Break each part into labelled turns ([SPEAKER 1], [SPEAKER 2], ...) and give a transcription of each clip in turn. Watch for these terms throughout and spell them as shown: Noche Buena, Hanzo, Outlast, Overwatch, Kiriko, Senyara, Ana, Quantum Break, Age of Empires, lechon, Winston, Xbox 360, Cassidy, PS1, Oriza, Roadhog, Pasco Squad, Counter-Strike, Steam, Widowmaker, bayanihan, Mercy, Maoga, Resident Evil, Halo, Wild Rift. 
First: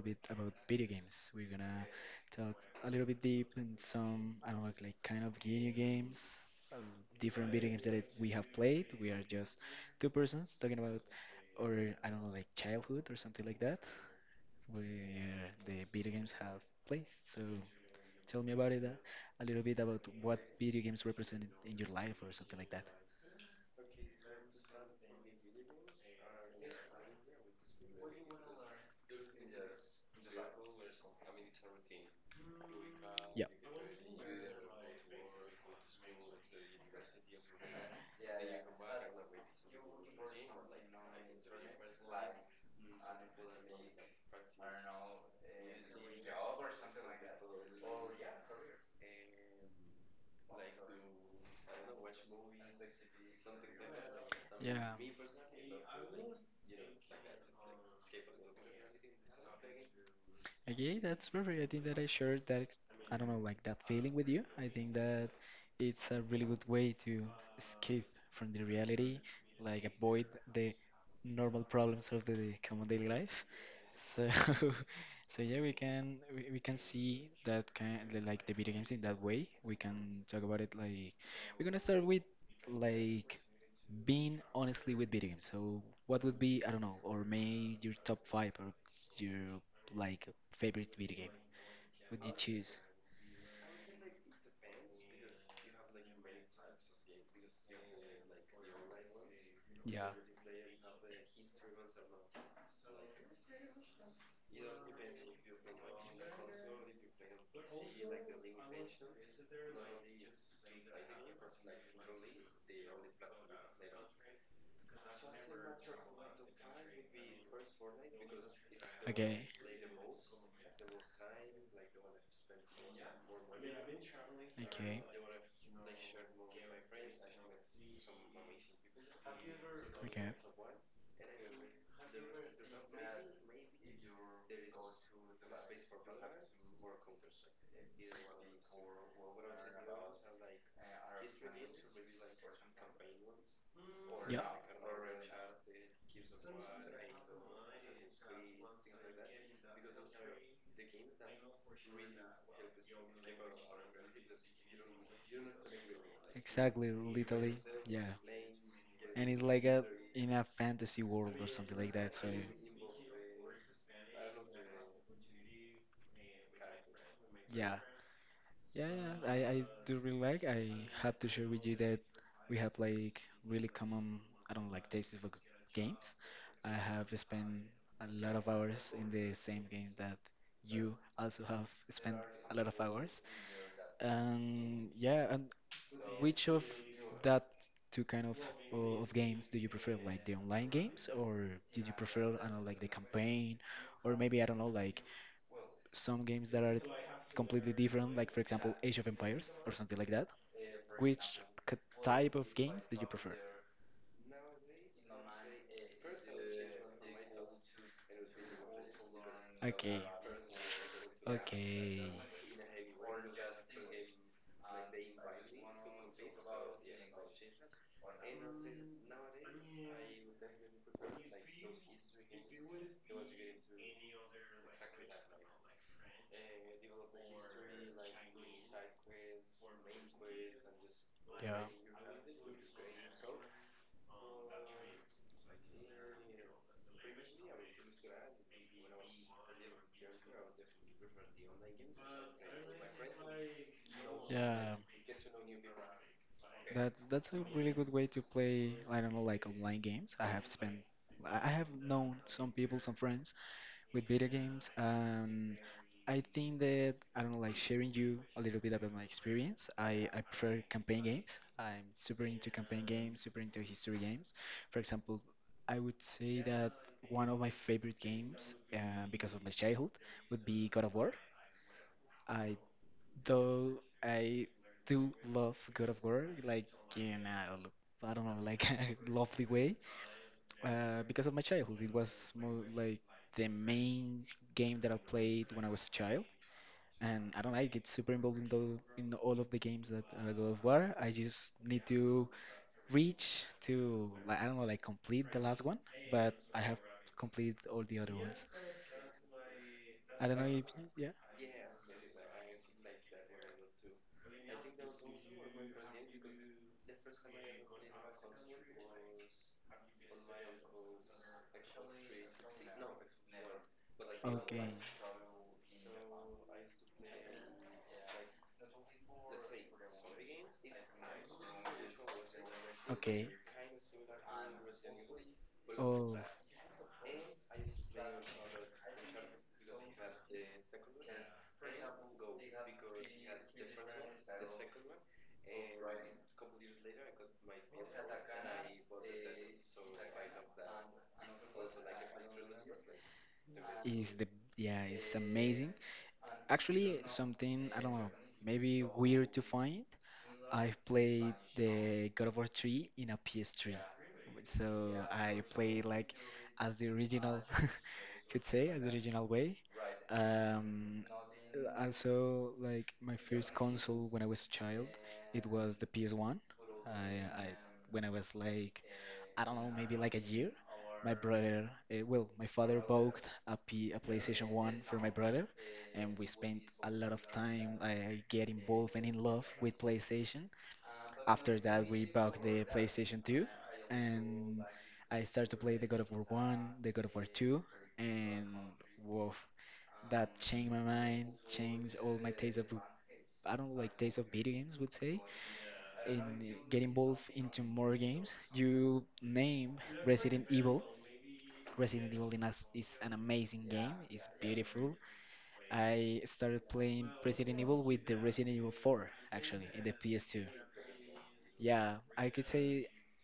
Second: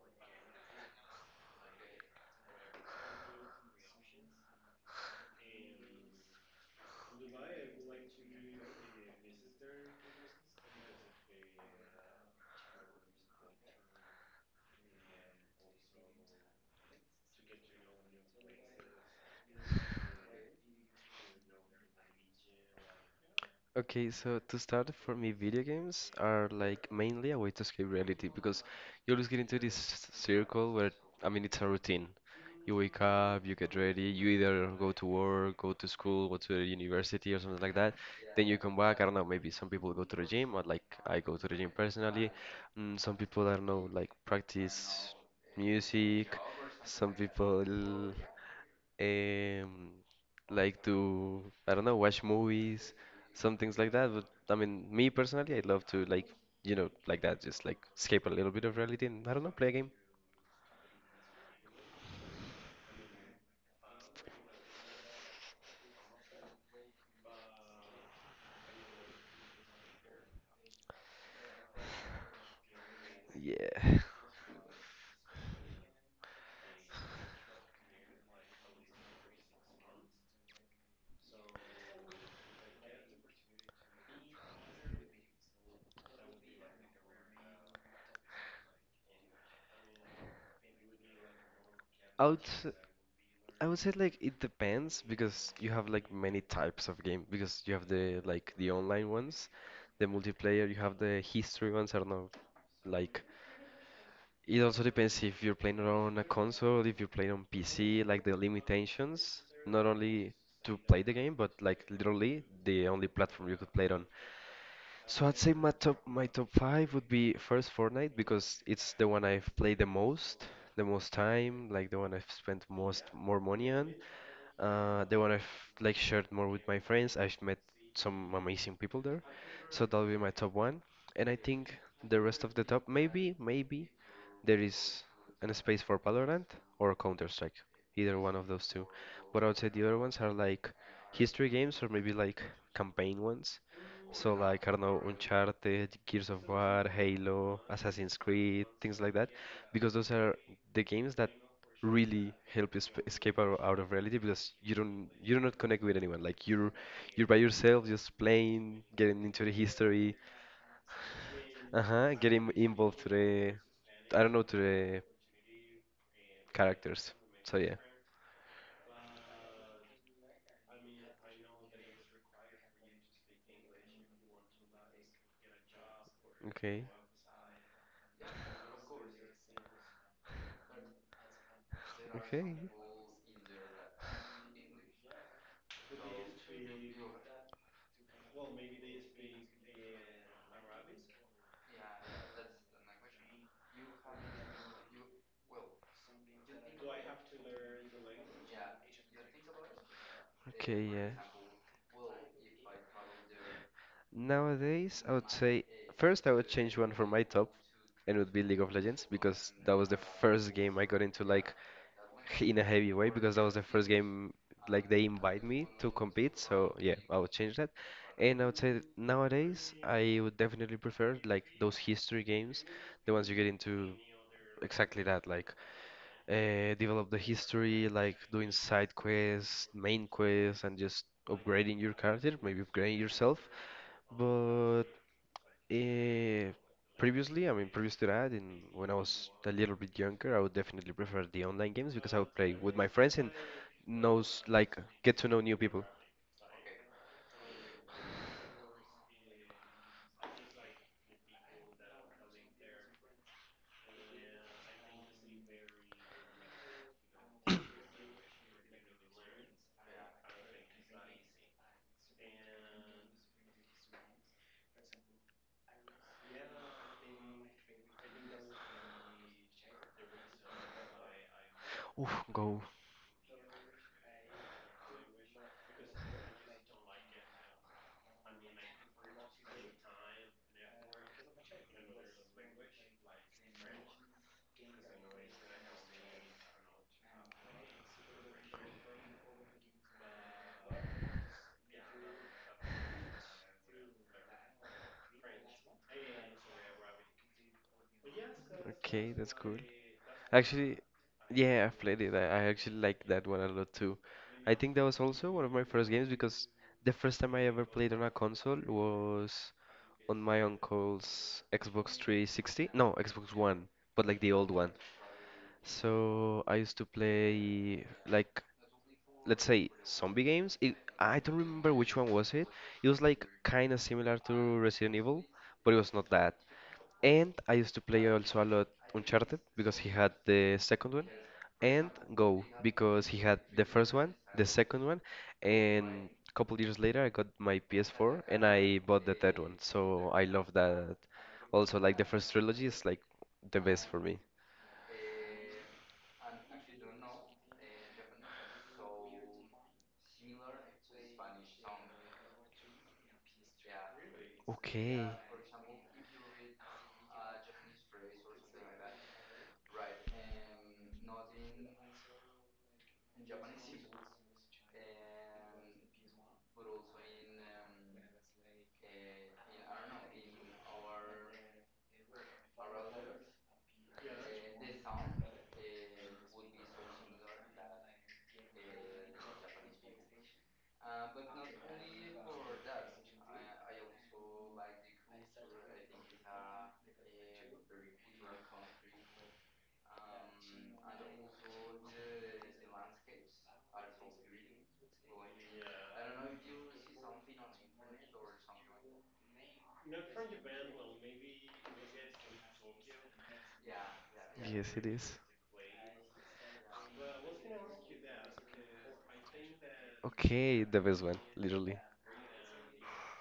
[SPEAKER 1] bit about video games. We're gonna talk a little bit deep in some, I don't know, like kind of video games, um, different video games we have played. We are just two persons talking about, or I don't know, like childhood or something like that, where the video games have placed. So, tell me about it, a little bit about what video games represent in your life or something like that.
[SPEAKER 2] Okay, so to start, for me, video games are like mainly a way to escape reality because you always get into this circle where, I mean, it's a routine. You wake up,
[SPEAKER 1] Yeah.
[SPEAKER 2] you get ready, you either go to work, go to school, go to the university or something like that. Then you come back, I don't know, maybe some people go to the gym, or like I go to the gym personally. Some people, I don't know, like practice music. Some people um, like to, I don't know, watch movies, some things like that. But I mean,
[SPEAKER 1] Yeah.
[SPEAKER 2] me personally, I love to like that, just like escape a little bit of reality and I don't know, play a game.
[SPEAKER 1] Okay, that's perfect. I think that I shared I don't know, like that feeling with you. I think that it's a really good way to escape from the reality, like avoid the normal problems of the common daily life.
[SPEAKER 2] Yeah.
[SPEAKER 1] So, so yeah, we can see that like the video games in that way. We can talk about it like we're gonna start with like being honestly with video games. So what would be, I don't know, or maybe your top five or your like favorite video game? Would
[SPEAKER 2] I
[SPEAKER 1] you
[SPEAKER 2] would, s-
[SPEAKER 1] choose?
[SPEAKER 2] I would say like it depends because you have like many types of game because you have the like the online ones, the
[SPEAKER 1] Yeah.
[SPEAKER 2] multiplayer, you have the history ones, I don't know, like it also depends if you're playing on a console, if you're playing on PC, like the limitations, not only to play the game, but like literally the only platform you could play it on. So I'd say my top five would be first Fortnite because it's the one
[SPEAKER 1] Okay.
[SPEAKER 2] I've played the most time, like the one I've spent most more money on,
[SPEAKER 1] Okay. Okay.
[SPEAKER 2] the one I've like shared more with my friends. I've met some amazing people there. So that'll be my top one. And I think the rest of the top, maybe there is an space for Valorant or Counter-Strike. Either one of those two. But I would say the other ones are like history games or maybe like campaign ones. So
[SPEAKER 1] Yeah.
[SPEAKER 2] like I don't know, Uncharted, Gears of War, Halo, Assassin's Creed, things like that, because those are the games that really help you escape out of reality because you do not connect with anyone. Like you're
[SPEAKER 1] Exactly.
[SPEAKER 2] you're by
[SPEAKER 1] Literally.
[SPEAKER 2] yourself,
[SPEAKER 1] Yeah.
[SPEAKER 2] just playing, getting
[SPEAKER 1] And it's
[SPEAKER 2] into the
[SPEAKER 1] like a
[SPEAKER 2] history,
[SPEAKER 1] in a fantasy world or something like that.
[SPEAKER 2] uh-huh,
[SPEAKER 1] So
[SPEAKER 2] getting involved to the I don't know to the characters. So yeah,
[SPEAKER 1] yeah. Yeah, yeah, yeah. I do really like. I have to share with you that we have like really common, I don't like tastes for games. I
[SPEAKER 2] okay.
[SPEAKER 1] have spent a lot of hours in the same game that you also have spent a
[SPEAKER 2] Okay.
[SPEAKER 1] lot of hours. And yeah, and which of that two kind of of games do you prefer? Like the online games, or did you prefer, I don't know, like the campaign, or maybe I don't know, like some games that are completely different, like for example Age of Empires or something like that.
[SPEAKER 2] Okay, yeah.
[SPEAKER 1] Which k- type of games do you prefer?
[SPEAKER 2] Nowadays, I would say first I would change one for my top, and it would be League of Legends because that was the
[SPEAKER 1] Okay,
[SPEAKER 2] first game I got into like
[SPEAKER 1] okay,
[SPEAKER 2] in a heavy way because that was the first game like they invite me to compete. So yeah, I would change that. And I would say that nowadays I would definitely prefer like those history games, the ones you get into exactly that, like develop the history, like doing side quests, main quests, and just
[SPEAKER 1] yeah.
[SPEAKER 2] upgrading your character, maybe upgrading yourself. But uh, previously, I mean, previous to that, in when I was a little bit younger, I would definitely prefer the online games because I would play with my friends and knows like
[SPEAKER 1] Yeah.
[SPEAKER 2] get to know new people.
[SPEAKER 1] That that's a really good way to play. I don't know, like online games. I have spent, I have known some people, some friends with video games. I think that I don't know, like sharing you a little bit about my experience. I prefer campaign games. I'm super into campaign games, super into history games. For example, I would say that one of my favorite games, because of my childhood, would be God of War.
[SPEAKER 2] Oof,
[SPEAKER 1] I
[SPEAKER 2] go.
[SPEAKER 1] though I do love God of War, like in a, I don't know, like a lovely way because of my childhood. It was more like the main game that I played when I was a child, and I don't know, I get super involved in the in all of the games that are God of War. I just need to reach to like I don't know, like complete the last one, but I have complete all the other ones.
[SPEAKER 2] Okay, that's cool.
[SPEAKER 1] I don't know if
[SPEAKER 2] Actually,
[SPEAKER 1] yeah.
[SPEAKER 2] yeah, I've played it. I actually like that one a lot too. I think that was also one of my first games because the first time I ever played on a console was on my uncle's Xbox 360. No, Xbox One, but like the old
[SPEAKER 1] Okay.
[SPEAKER 2] one. So I used to play like let's say zombie games. It, I don't remember which one was it. It was like
[SPEAKER 1] Okay.
[SPEAKER 2] kind of similar to Resident Evil, but it was not
[SPEAKER 1] Oh.
[SPEAKER 2] that. And I used to play also a lot Uncharted because he had the second one, and Go because he had the first one, the second one, and a couple years later I got my PS4 and I bought the third one. So I love that. Also, like the first trilogy is like the best for
[SPEAKER 1] is
[SPEAKER 2] me.
[SPEAKER 1] the yeah, it's amazing. Actually something I don't know, maybe weird to find, I've played the God of War 3 in a PS3. So
[SPEAKER 2] Okay.
[SPEAKER 1] I played like as the original could say as the original way. Um, also like my first console when I was a child, it was the PS1. I when I was like I don't know, maybe like a year. My brother, my father bought a PlayStation 1 for my brother, and we spent a lot of time. I get involved and in love with PlayStation. After that, we bought the PlayStation 2, and I started to play the God of War 1, the God of War 2, and WoW that changed my mind, changed all my taste of, I don't like taste of video games, would say, and get involved into more games. You name Resident Evil. Resident Evil in us is an amazing game. It's
[SPEAKER 2] Yes, it
[SPEAKER 1] beautiful.
[SPEAKER 2] is.
[SPEAKER 1] I started playing Resident Evil with the Resident Evil 4, actually, in the PS2.
[SPEAKER 2] Okay, the best one, literally.
[SPEAKER 1] Yeah, I could say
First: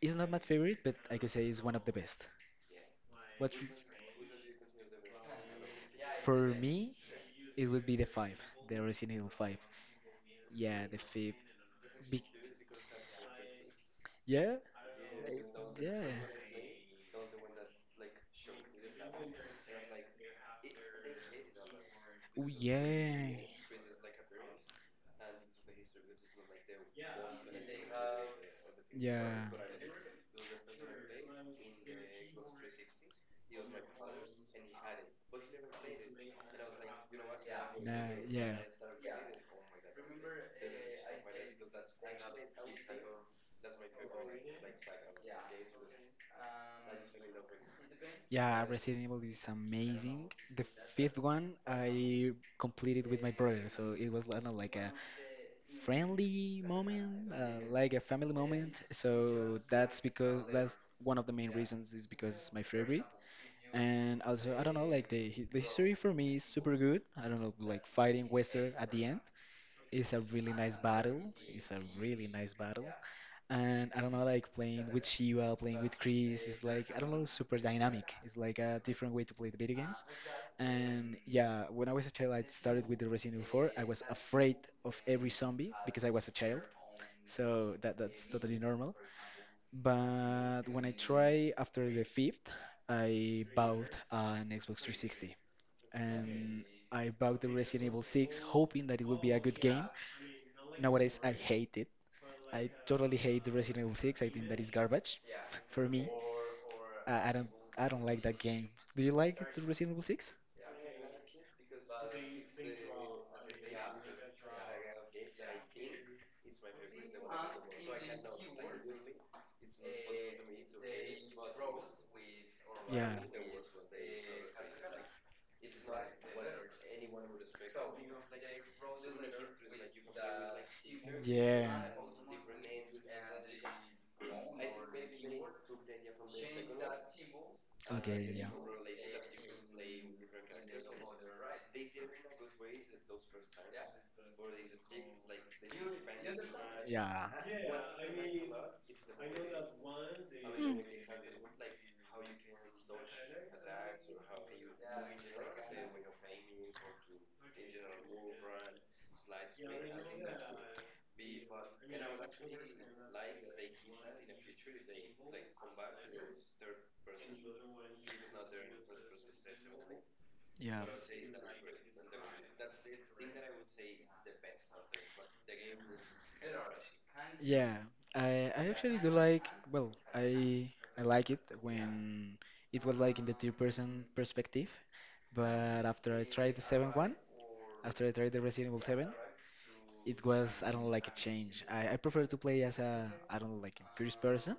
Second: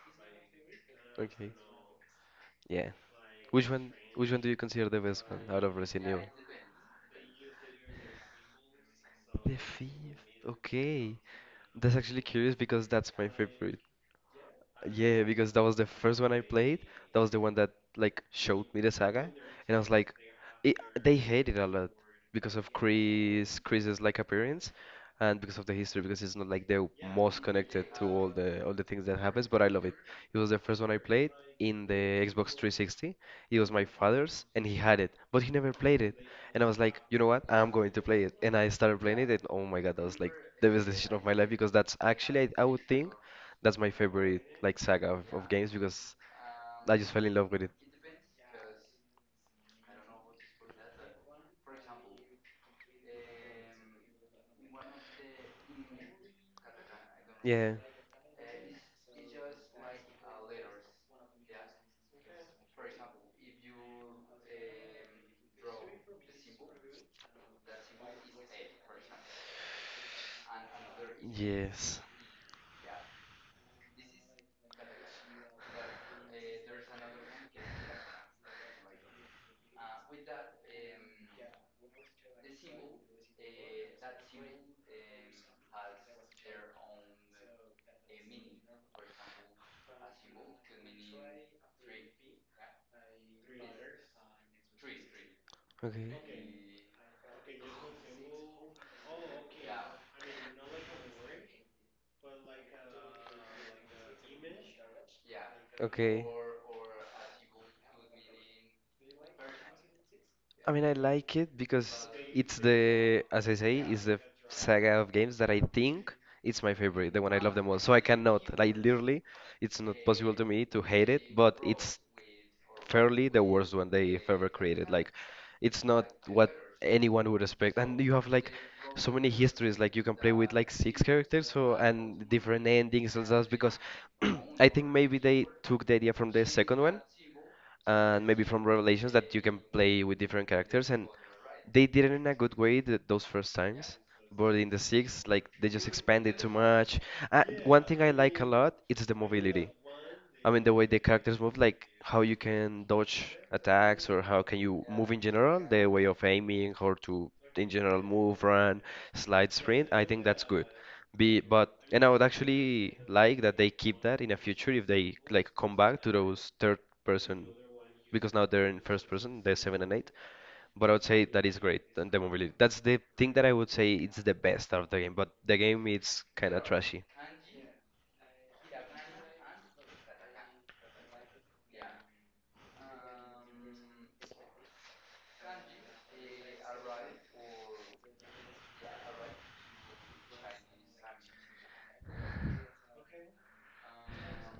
[SPEAKER 1] it's not my favorite, but I could say
[SPEAKER 2] Okay.
[SPEAKER 1] it's one of the best.
[SPEAKER 2] Yeah.
[SPEAKER 1] What you-
[SPEAKER 2] Which one? Which one do you consider the best one out of Resident Evil?
[SPEAKER 1] for me? It would be the five, the Resident Evil
[SPEAKER 2] The
[SPEAKER 1] five.
[SPEAKER 2] fifth.
[SPEAKER 1] Yeah, the
[SPEAKER 2] Okay.
[SPEAKER 1] fifth.
[SPEAKER 2] That's actually
[SPEAKER 1] Be-
[SPEAKER 2] curious because that's my favorite.
[SPEAKER 1] yeah,
[SPEAKER 2] Yeah,
[SPEAKER 1] eh,
[SPEAKER 2] because that was the
[SPEAKER 1] yeah.
[SPEAKER 2] first one I played. That was the one that like showed me the saga, and I was like, it, they hate it a lot
[SPEAKER 1] Oh
[SPEAKER 2] because of
[SPEAKER 1] yeah,
[SPEAKER 2] Chris's like appearance, and because of the history, because it's not like the most connected to all the things that happens.
[SPEAKER 1] yeah.
[SPEAKER 2] But I love it. It was the first one I played in the Xbox 360. It was my father's, and he had it, but he never played it. And I was like, you know what? I'm going to
[SPEAKER 1] Nah,
[SPEAKER 2] play it. And
[SPEAKER 1] yeah.
[SPEAKER 2] I started playing it, and oh my God, that was like the best decision of my life because that's actually, I would think, that's my favorite like saga of games because I just fell in love with it.
[SPEAKER 1] Yeah, Resident Evil is amazing. The fifth one I completed with my brother, so it was kind of like a friendly moment,
[SPEAKER 2] Yeah.
[SPEAKER 1] like a family moment. So that's because that's one of the main reasons is because it's my favorite. And also, I don't know, like the the history for me is super good. I don't know, like fighting Western at the end. It's a really nice battle. It's a
[SPEAKER 2] Yes.
[SPEAKER 1] really nice battle. And I don't know, like playing with Shiva, playing with Chris, it's like, I don't know, super dynamic. It's like a different way to play the video games. And yeah, when I was a child, I started with the Resident Evil 4. I was afraid of every zombie because I was a child. So that that's totally normal. But when I try after the fifth, I bought an Xbox 360
[SPEAKER 2] Okay.
[SPEAKER 1] and I bought the Resident Evil 6 hoping that it would be a good game. Nowadays, I hate it. I totally hate the Resident Evil 6. I think that is garbage for me.
[SPEAKER 2] Okay.
[SPEAKER 1] I don't I don't like that game. Do you like the Resident Evil 6?
[SPEAKER 2] I mean, I like it because it's the, as I say, it's the saga of games that I think it's my favorite, the one I love the most. So I cannot, like, literally, it's not possible to me to hate it, but it's
[SPEAKER 1] Yeah.
[SPEAKER 2] fairly the worst one they've ever created. Like, it's not what anyone would expect. And you have, like, so many histories, like, you can play with, like, six characters,
[SPEAKER 1] Yeah.
[SPEAKER 2] so, and different endings and stuff, because I think maybe they took the idea from the second one and
[SPEAKER 1] Okay,
[SPEAKER 2] maybe
[SPEAKER 1] yeah.
[SPEAKER 2] from Revelations that you can play with different characters. And they did it in a good way th those first times. But in the sixth, like they just expanded too much.
[SPEAKER 1] Yeah.
[SPEAKER 2] One thing I like a lot, it's the mobility. I mean, the way the characters move, like how you can dodge attacks or how can you move in general, the way of aiming, how to in general move, run, slide, sprint. I think that's good. Be but and I would actually like that they keep that in the future if they like come back to those third person because now they're in first person, they're seven and eight.
[SPEAKER 1] Yeah. Yeah.
[SPEAKER 2] But I would say that is great, and the mobility. That's the thing that I would say it's the best out of the game. But the game is kind of trashy.
[SPEAKER 1] Yeah, I actually do like well, I like it when it was like in the third person perspective, but after I tried the 7 one, after I tried the Resident Evil seven, it was I don't like a change. I prefer to play as a I don't like in first person,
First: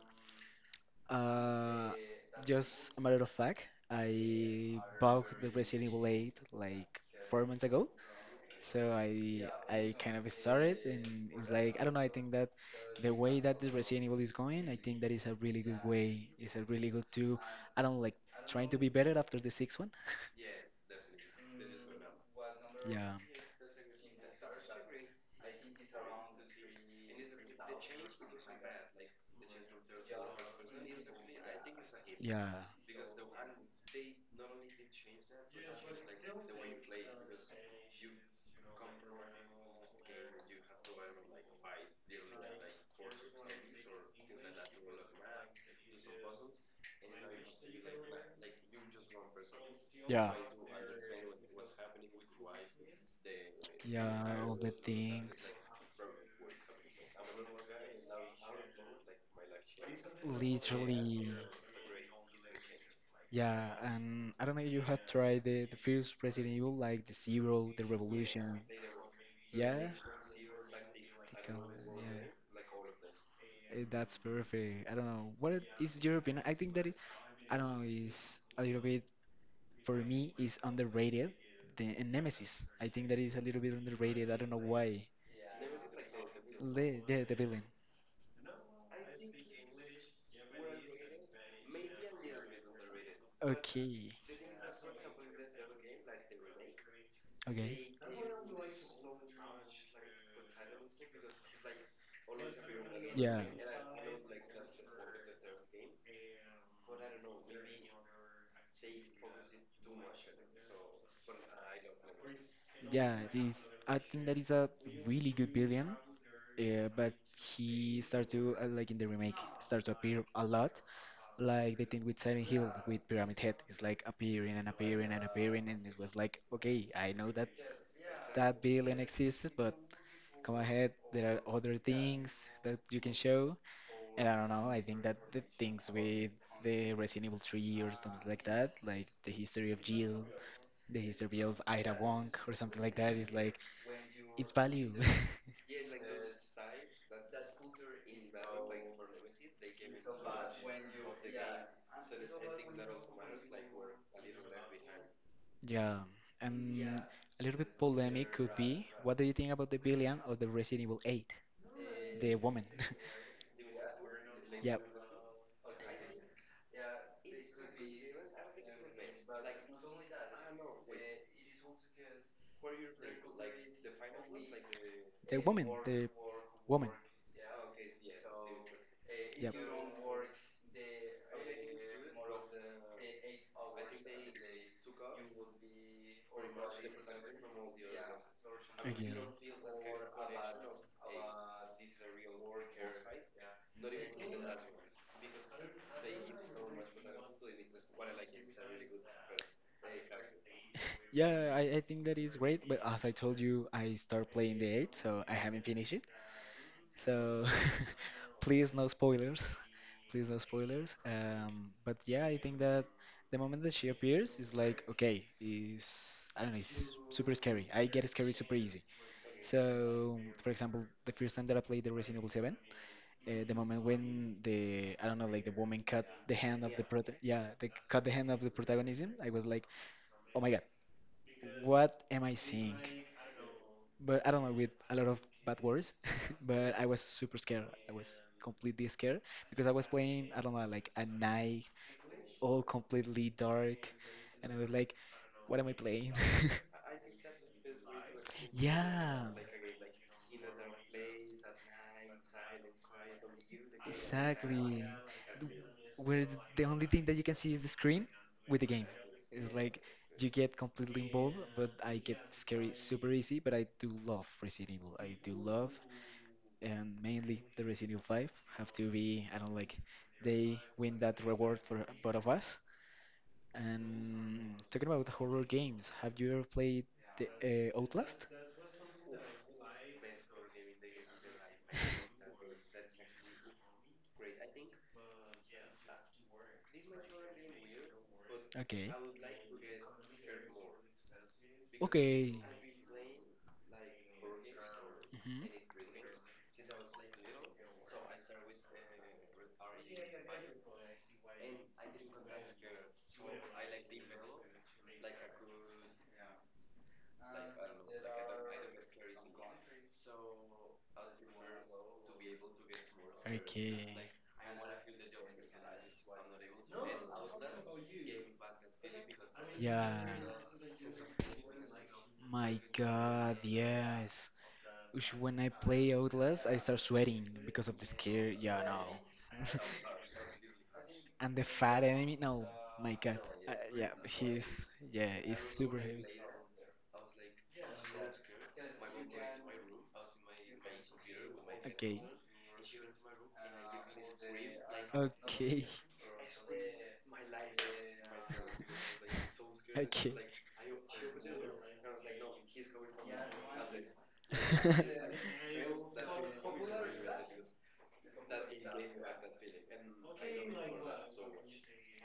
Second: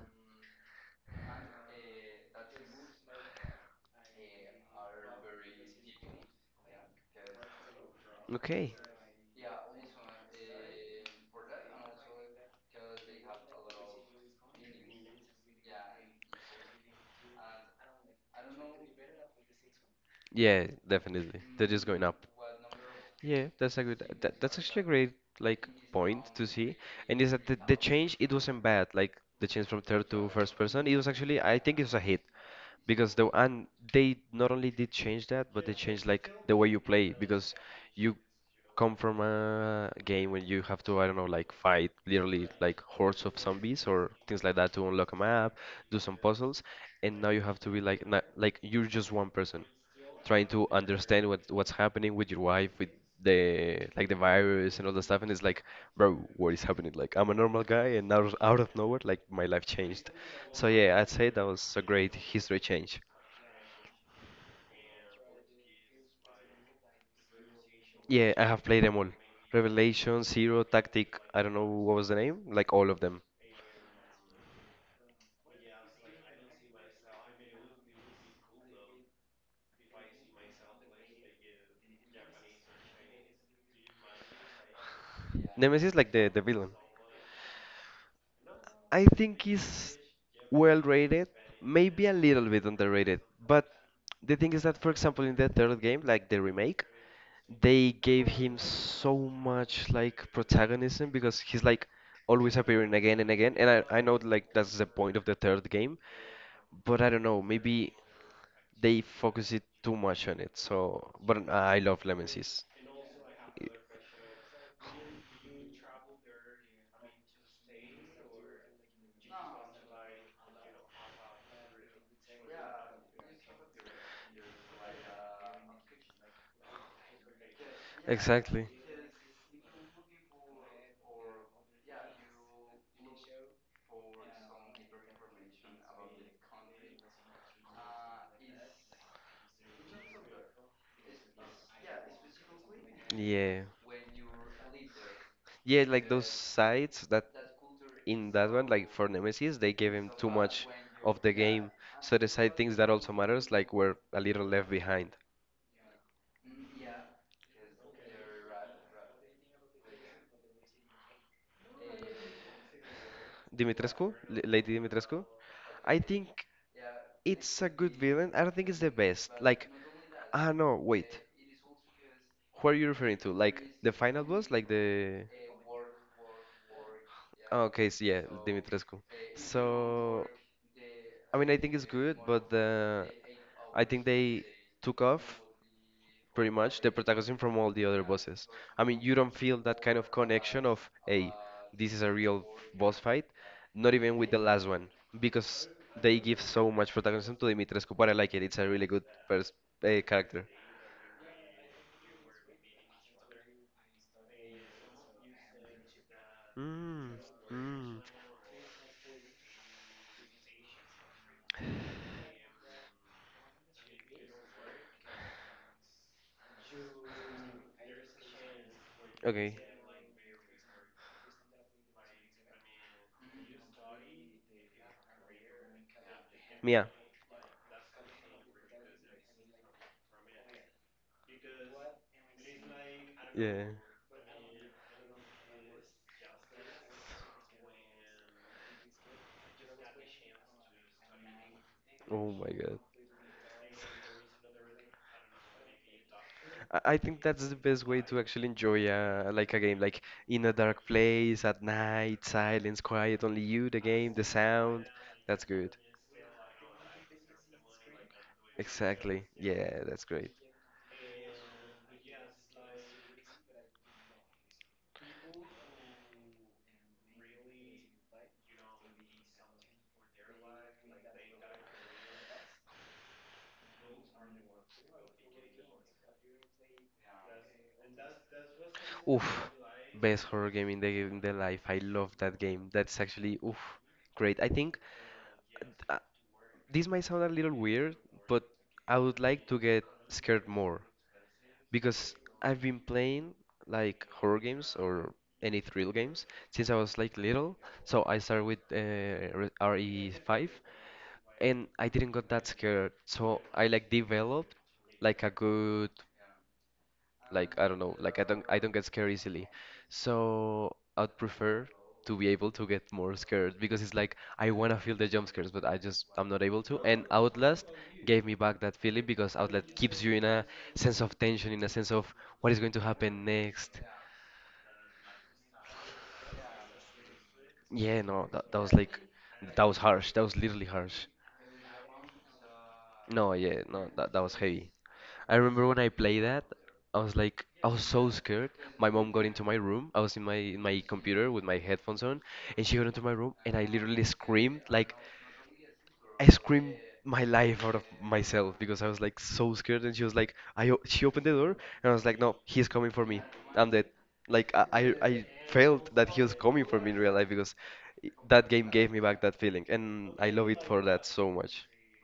[SPEAKER 1] uh, just a matter of fact, I bought the Brazilian blade like 4 months ago.
[SPEAKER 2] Okay.
[SPEAKER 1] So I kind of started and it's like I don't know, I think that the way that the Resident Evil is going, I think that is a really good way. It's a really good to I don't like trying to be better after the sixth one.
[SPEAKER 2] Yeah, definitely. They're just going up.
[SPEAKER 1] Yeah,
[SPEAKER 2] Yeah, that's a good. That's actually a great like point to see. And is that the change? It wasn't bad. Like the change from third to first person. It was actually I think it was a hit
[SPEAKER 1] yeah,
[SPEAKER 2] because the and they not only did change that, but they changed like the way you play because you come from a game where you have to, I don't know, like fight literally like hordes of zombies or things like that to unlock a map, do some puzzles, and now you have to be like na like you're just one person
[SPEAKER 1] yeah,
[SPEAKER 2] trying to understand what what's happening with your wife, with the like the
[SPEAKER 1] yeah, all the
[SPEAKER 2] virus and all the stuff, and it's
[SPEAKER 1] things.
[SPEAKER 2] like, bro, what is happening? Like I'm a normal guy, and now out of nowhere, like my life changed. So yeah, I'd say
[SPEAKER 1] Literally,
[SPEAKER 2] that was a great history change.
[SPEAKER 1] yeah. And I don't know if you have tried the first Resident Evil, like the Zero, the
[SPEAKER 2] Yeah, I
[SPEAKER 1] Revolution.
[SPEAKER 2] have played them all.
[SPEAKER 1] Yeah,
[SPEAKER 2] Revelation, Zero, Tactic, I don't
[SPEAKER 1] Tactical,
[SPEAKER 2] know what was the name,
[SPEAKER 1] yeah.
[SPEAKER 2] like all of them.
[SPEAKER 1] That's perfect. I don't know. Is your opinion? I think that it, I don't know, is a little bit, for me, is underrated. The and Nemesis. I think that is a little bit underrated. I don't know why.
[SPEAKER 2] Nemesis, like the villain.
[SPEAKER 1] Yeah, the villain.
[SPEAKER 2] I think he's well rated, maybe a little bit underrated. But
[SPEAKER 1] Okay.
[SPEAKER 2] the thing is that, for example, in the third game, like the remake, they
[SPEAKER 1] Okay.
[SPEAKER 2] gave him so much like protagonism because he's like always appearing again and
[SPEAKER 1] Yeah.
[SPEAKER 2] again. And I know like that's the point of the third game, but I don't know, maybe they focus it too much on it. So, but I love Nemesis.
[SPEAKER 1] Yeah, this I think that is a really good villain, but he started to, like in the remake, start to appear a lot. Like they did with Silent Hill, with Pyramid Head, it's like appearing and appearing and appearing, and it was like, okay, I know that that
[SPEAKER 2] Exactly.
[SPEAKER 1] villain exists, but come ahead, there are other things that you can show. And I don't know, I think that the things with the Resident Evil 3 or something like that, like the history of Jill the history of Ida Wong or something like that is like
[SPEAKER 2] Yeah.
[SPEAKER 1] its value.
[SPEAKER 2] Yeah, like those sides that in that one, like for Nemesis, they gave him too much of the game. So the side things that also matters, like were a little left behind.
[SPEAKER 1] Yeah, and a little bit polemic could be, what do you think about the villain of the Resident Evil 8? The woman.
[SPEAKER 2] Dimitrescu, Lady
[SPEAKER 1] Yeah.
[SPEAKER 2] Dimitrescu, I think it's a good villain. I don't think it's the best. Like, ah no, wait. Who are you referring to? Like the final boss, like the
[SPEAKER 1] The woman.
[SPEAKER 2] ah, okay, so yeah, Dimitrescu.
[SPEAKER 1] Yeah. Okay.
[SPEAKER 2] So, I mean, I think it's good, but the I think they took off pretty much the protagonism from all the other bosses. I mean, you don't feel that kind of connection of, hey, this is a real boss fight, not even with the last one, because they give so much protagonism to Dimitrescu, but I like it. It's a really good pers character.
[SPEAKER 1] Yeah, I think that is great. But as I told you, I start playing the 8, so I haven't finished it.
[SPEAKER 2] Mm,
[SPEAKER 1] So
[SPEAKER 2] mm.
[SPEAKER 1] please no spoilers. Please no spoilers. But yeah, I think that the moment that she appears is like okay, is I don't know, it's super scary. I get scary super easy.
[SPEAKER 2] Okay,
[SPEAKER 1] So for example, the first time that I played the Resident Evil 7, the moment when the I don't know, like the woman cut the hand of the
[SPEAKER 2] Mia.
[SPEAKER 1] yeah, they cut the hand of the protagonism, I was like, oh my god, what am I seeing?
[SPEAKER 2] Yeah.
[SPEAKER 1] But I don't know with a lot of bad words, but I was super scared. I was completely scared because I was playing, I don't know, like at night,
[SPEAKER 2] Oh my
[SPEAKER 1] all
[SPEAKER 2] God.
[SPEAKER 1] completely dark, and I was like, what am I playing?
[SPEAKER 2] I think that's the best way to actually enjoy
[SPEAKER 1] Yeah,
[SPEAKER 2] like a game, like in a dark place at night, silence, quiet, only you, the game, the
[SPEAKER 1] exactly.
[SPEAKER 2] sound. That's good.
[SPEAKER 1] Where the only thing that you can see is the screen with the game.
[SPEAKER 2] Exactly.
[SPEAKER 1] It's like
[SPEAKER 2] Yeah, that's
[SPEAKER 1] you
[SPEAKER 2] great.
[SPEAKER 1] get completely involved, but I get scary super easy. But I do love Resident Evil. I do love and mainly the Resident Evil 5 have to be. I don't like they win that reward for both of us. And talking about horror games, have you ever played the Outlast?
[SPEAKER 2] Oof, best horror game in the life. I love that game. That's actually oof, great. I think uh, this might sound a little weird, but
[SPEAKER 1] Okay.
[SPEAKER 2] I would like to get scared more. Because
[SPEAKER 1] Okay.
[SPEAKER 2] I've been playing like horror games or
[SPEAKER 1] Mhm.
[SPEAKER 2] any thrill games since I was like little. So I started with RE5 and I didn't got that scared. So I like developed like a good like I don't know, like I don't get scared easily. So I'd prefer to be able to get more scared because it's
[SPEAKER 1] Okay.
[SPEAKER 2] like I want to feel the jump scares, but I just I'm not able to. And Outlast gave me back that feeling because Outlast
[SPEAKER 1] Yeah.
[SPEAKER 2] keeps you in a sense of tension, in a sense of what is
[SPEAKER 1] My
[SPEAKER 2] going to happen
[SPEAKER 1] God,
[SPEAKER 2] next.
[SPEAKER 1] yes. Ush, when I play Outlast, I start sweating because of the
[SPEAKER 2] Yeah, no,
[SPEAKER 1] scare.
[SPEAKER 2] that
[SPEAKER 1] Yeah,
[SPEAKER 2] was
[SPEAKER 1] no.
[SPEAKER 2] like that was harsh. That was literally harsh.
[SPEAKER 1] and the fat enemy, no. My God.
[SPEAKER 2] No,
[SPEAKER 1] Uh,
[SPEAKER 2] yeah,
[SPEAKER 1] yeah,
[SPEAKER 2] no, that was
[SPEAKER 1] he's
[SPEAKER 2] heavy.
[SPEAKER 1] yeah,
[SPEAKER 2] I
[SPEAKER 1] he's
[SPEAKER 2] remember
[SPEAKER 1] super
[SPEAKER 2] when I
[SPEAKER 1] heavy.
[SPEAKER 2] played that, I was like, I was so scared. My mom got into my room. I was in my computer with my
[SPEAKER 1] Okay.
[SPEAKER 2] headphones on, and she got into my room, and I literally screamed like
[SPEAKER 1] Okay.
[SPEAKER 2] I screamed my life out of myself because I was like so scared. And she
[SPEAKER 1] Okay.
[SPEAKER 2] was like, she opened the door, and I was like, no, he's coming for me. I'm dead. Like I felt that he was coming for me in real life because that game gave me back that feeling, and I love it for that so much.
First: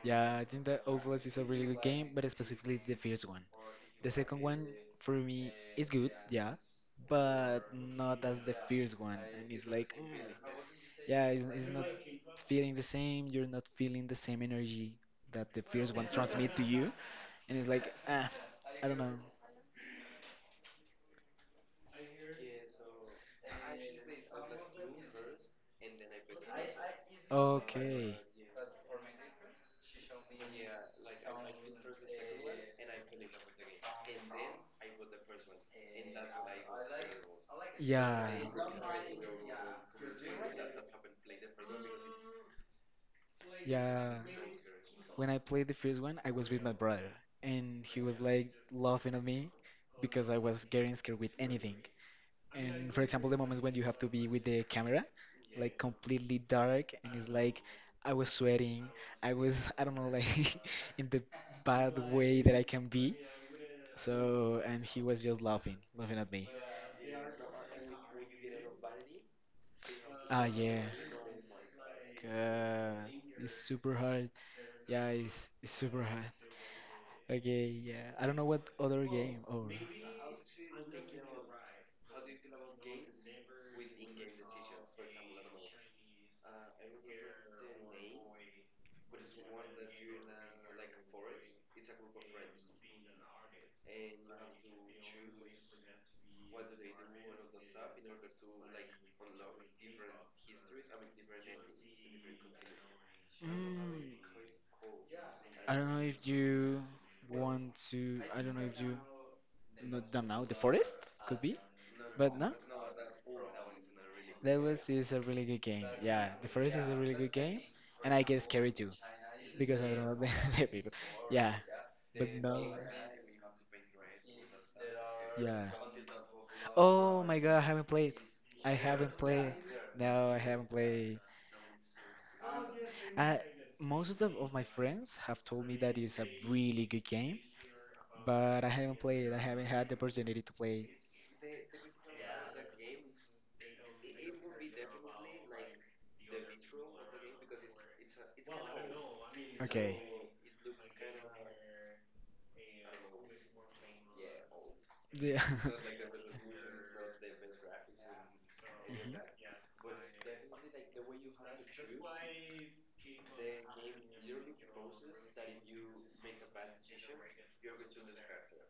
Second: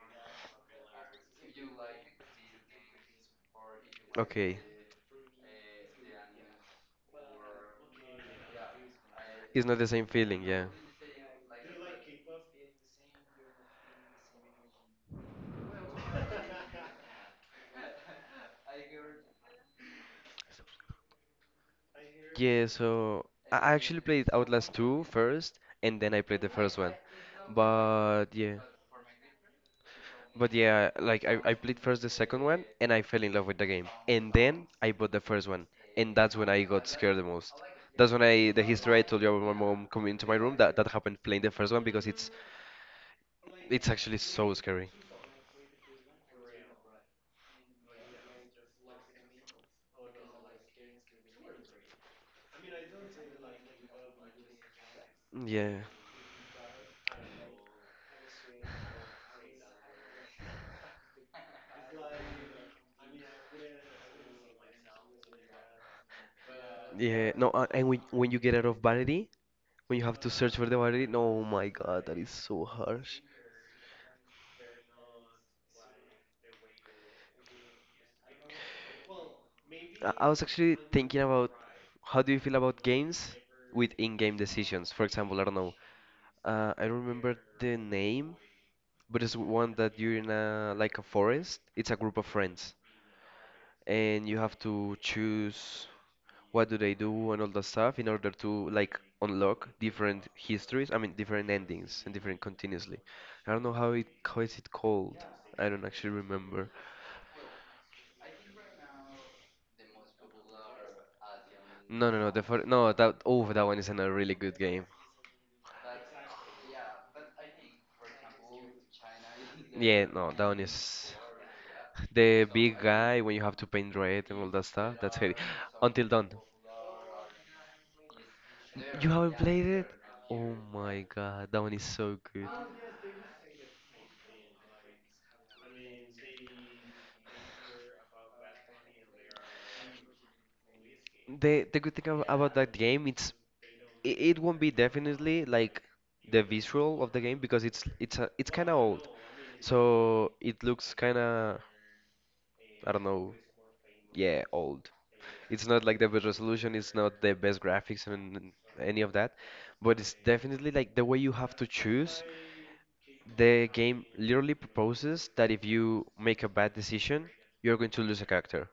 [SPEAKER 1] Yeah, I think that Outlast is a really good game, but specifically the first one. The second
[SPEAKER 2] Okay.
[SPEAKER 1] one for me is good, yeah, but not as the first one. And
[SPEAKER 2] It's
[SPEAKER 1] it's
[SPEAKER 2] not the
[SPEAKER 1] like,
[SPEAKER 2] same feeling, yeah.
[SPEAKER 1] yeah, it's not feeling the same. You're not feeling the same energy that the first one transmit to you. And it's like, I don't know.
[SPEAKER 2] Yeah, so I actually played Outlast two first, and then I played the first one.
[SPEAKER 1] Okay.
[SPEAKER 2] But yeah, like I played first the second one, and I fell in love with the game. And then I bought the first one, and that's when I got scared the most.
[SPEAKER 1] Yeah.
[SPEAKER 2] The history I told you about my mom coming into my room, that happened playing the first one because it's actually
[SPEAKER 1] Yeah,
[SPEAKER 2] so scary.
[SPEAKER 1] when I played the first one, I was with my brother, and he was like laughing at me because I was getting scared with anything. And for example, the moments when you have to be with the camera, like
[SPEAKER 2] Yeah.
[SPEAKER 1] completely dark, and it's like I was sweating, I don't know, like in the bad way that I can be. So, and he was just laughing, laughing at me.
[SPEAKER 2] Yeah, no, and when you get out of vanity, when you have to search for the
[SPEAKER 1] Yeah.
[SPEAKER 2] vanity, no, oh my God, that is so
[SPEAKER 1] God,
[SPEAKER 2] harsh.
[SPEAKER 1] it's super hard. Yeah, it's super hard. Okay, yeah. I don't know what other game or.
[SPEAKER 2] I was actually thinking about how do you feel about games with in-game decisions? For example, I don't know. I don't remember the name, but it's one that you're in a like a forest. It's a group of friends, and you have to choose what do they do and all that stuff in order to like unlock different histories, I mean, different endings and different continuously. I don't know how it
[SPEAKER 1] Mm,
[SPEAKER 2] how is it called. I
[SPEAKER 1] I
[SPEAKER 2] don't
[SPEAKER 1] don't know
[SPEAKER 2] actually
[SPEAKER 1] if
[SPEAKER 2] remember.
[SPEAKER 1] you want to. I don't know if you. Not don't know. The forest could be,
[SPEAKER 2] No, no, no,
[SPEAKER 1] but
[SPEAKER 2] the
[SPEAKER 1] no.
[SPEAKER 2] first, no, that, oh, that one is a really good
[SPEAKER 1] That
[SPEAKER 2] game.
[SPEAKER 1] was is a really good game. Yeah, the first is a really good game, and I get scared too because I
[SPEAKER 2] Yeah,
[SPEAKER 1] don't know the,
[SPEAKER 2] no, that one
[SPEAKER 1] the people.
[SPEAKER 2] is
[SPEAKER 1] Yeah, but
[SPEAKER 2] the
[SPEAKER 1] no.
[SPEAKER 2] big guy when you have to paint red and all that stuff. That's heavy.
[SPEAKER 1] Yeah.
[SPEAKER 2] Until dawn.
[SPEAKER 1] Oh my god, I haven't played. I
[SPEAKER 2] You
[SPEAKER 1] haven't
[SPEAKER 2] haven't
[SPEAKER 1] played.
[SPEAKER 2] played it?
[SPEAKER 1] No, I
[SPEAKER 2] Oh
[SPEAKER 1] haven't
[SPEAKER 2] my
[SPEAKER 1] played.
[SPEAKER 2] god, that one is so good.
[SPEAKER 1] I, most of the, of my friends have told me that it's a really good game, but I haven't played. I haven't had the opportunity to play.
[SPEAKER 2] The good thing about that game, it's it won't be definitely like the visual of the game because it's kind of old.
[SPEAKER 1] Okay.
[SPEAKER 2] So it looks kind of I don't know, yeah, old.
[SPEAKER 1] Yeah.
[SPEAKER 2] It's not like the best resolution, it's not the best graphics and any of
[SPEAKER 1] Mhm.
[SPEAKER 2] that, but it's definitely like the way you have to choose. The game literally proposes that if you make a bad decision, you're going to lose a character.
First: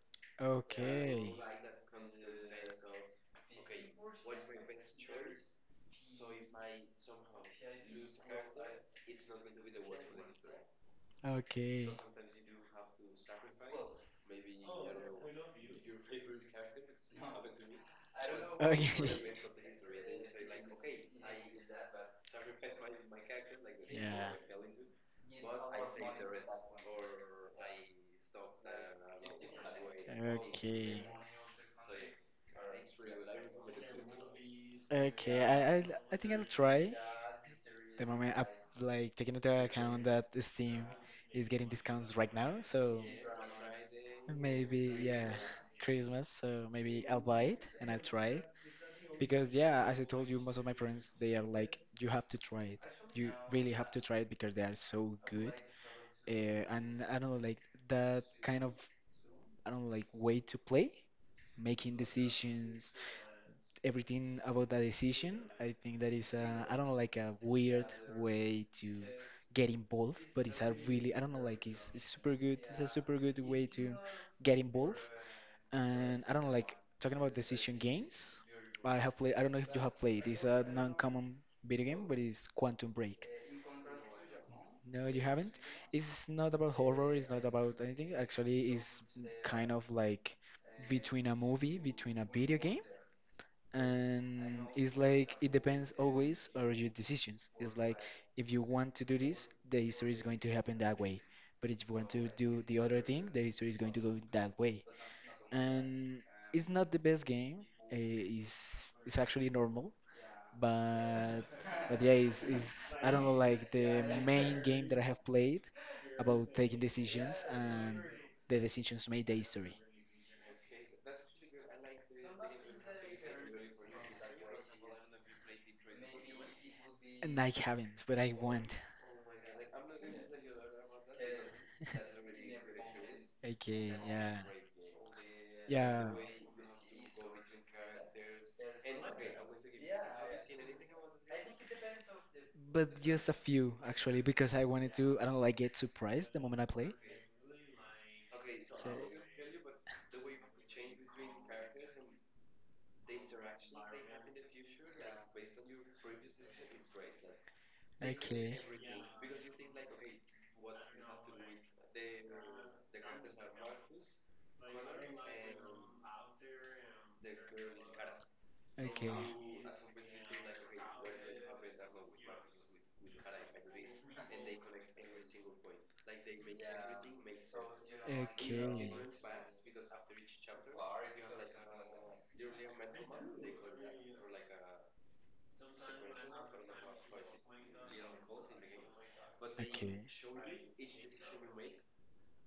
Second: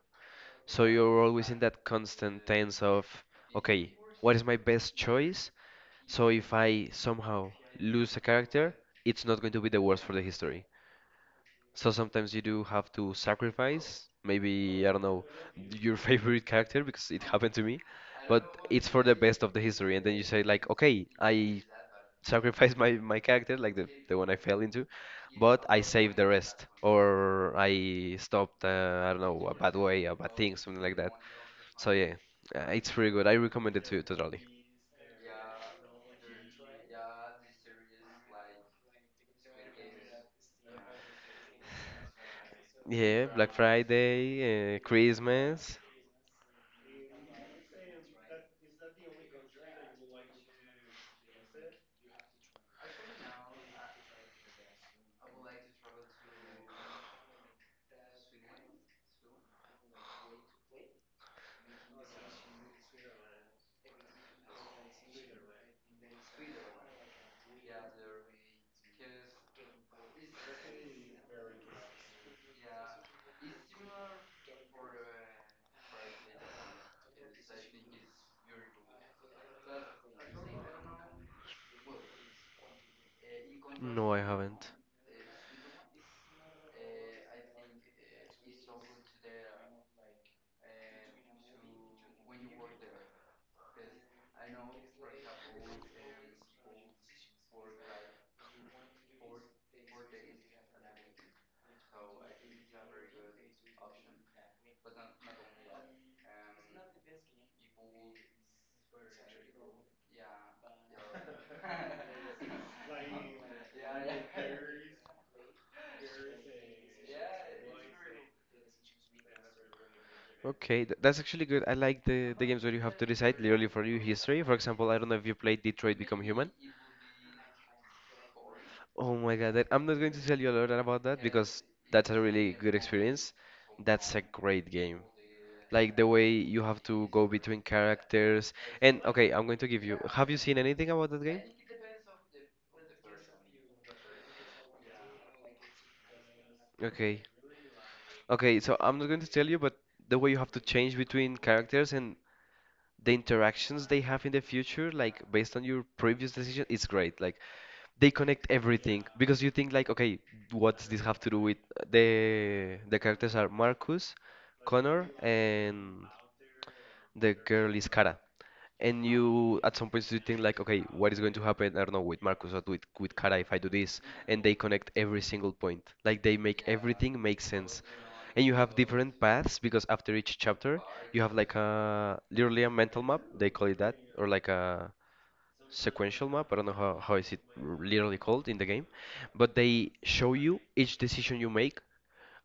[SPEAKER 2] So you're
[SPEAKER 1] Okay.
[SPEAKER 2] always in that constant tense of, okay, what is my best choice? So if I somehow lose a character, it's not going to be the worst for the history.
[SPEAKER 1] Okay.
[SPEAKER 2] So sometimes you do have to sacrifice, maybe, I don't know, your favorite character because it happened to me, but it's
[SPEAKER 1] Okay.
[SPEAKER 2] for the best of the history. And then you say, like, okay, I sacrificed my character, like the one I fell into, but I saved the rest. Or I stopped, I don't know, a bad way, a
[SPEAKER 1] Yeah.
[SPEAKER 2] bad thing, something like
[SPEAKER 1] Okay.
[SPEAKER 2] that. So yeah, it's pretty good. I recommend it to totally.
[SPEAKER 1] Okay, I I think I'll try. The moment I like taking into account that Steam is getting discounts right now, so
[SPEAKER 2] Yeah, Black Friday,
[SPEAKER 1] maybe yeah,
[SPEAKER 2] Christmas.
[SPEAKER 1] Christmas. So maybe I'll buy it and I'll try it because yeah, as I told you, most of my friends they are like, you have to try it. You really have to try it because they are so good. And I don't know, like that kind of I don't know, like way to play, making decisions, everything about that decision. I think that is a, I don't know, like a weird way to get involved, but it's a really, I don't know, like it's super good. It's a super good way to get involved. And I don't know, like talking about decision games, I have played, I don't know if you have played, it's a non-common video game, but it's Quantum Break.
[SPEAKER 2] No, I haven't.
[SPEAKER 1] No, you haven't. It's not about horror, it's not about anything. Actually, it's kind of like between a movie, between a video game and it's like it depends always on your decisions. It's like if you want to do this, the history is going to happen that way. But if you want to do the other thing, the history is going to go that way. And it's not the best game. Uh, it's it's actually normal, but but yeah, it's I don't know like the main game that I have played about taking decisions and the decisions made the history.
[SPEAKER 2] Okay, th that's actually good. I like the games where you have to decide literally for your history. For example, I don't know if you played Detroit Become Human.
[SPEAKER 1] And I haven't, but I want.
[SPEAKER 2] Oh my God, I'm not going to tell you a lot about that because that's a really good experience.
[SPEAKER 1] Okay,
[SPEAKER 2] That's a
[SPEAKER 1] yeah.
[SPEAKER 2] great game. Like
[SPEAKER 1] Yeah.
[SPEAKER 2] the way you have to go between characters. And okay, I'm going to give you. Have you seen anything about that game?
[SPEAKER 1] But just a few, actually, because I wanted to, I don't like get surprised the moment I play.
[SPEAKER 2] Okay. Okay, so
[SPEAKER 1] So,
[SPEAKER 2] I'm not going to tell you, but the way you have to change between characters and the interactions they have in the future, like based on your previous decision, it's great. Like they connect
[SPEAKER 1] okay.
[SPEAKER 2] everything because you think like, okay, what does this have to do with the characters are Marcus, Connor, and the girl is Kara. And
[SPEAKER 1] Okay.
[SPEAKER 2] you at some point you think like, okay, what is going to happen? I don't know with Marcus or with Kara if I do this and they connect every single point. Like they make everything make sense. And you have
[SPEAKER 1] Okay.
[SPEAKER 2] different paths because after each chapter, you have like a literally a mental map, they call it that, or like a sequential map. I don't know how is it literally called in the game, but they show you each decision you make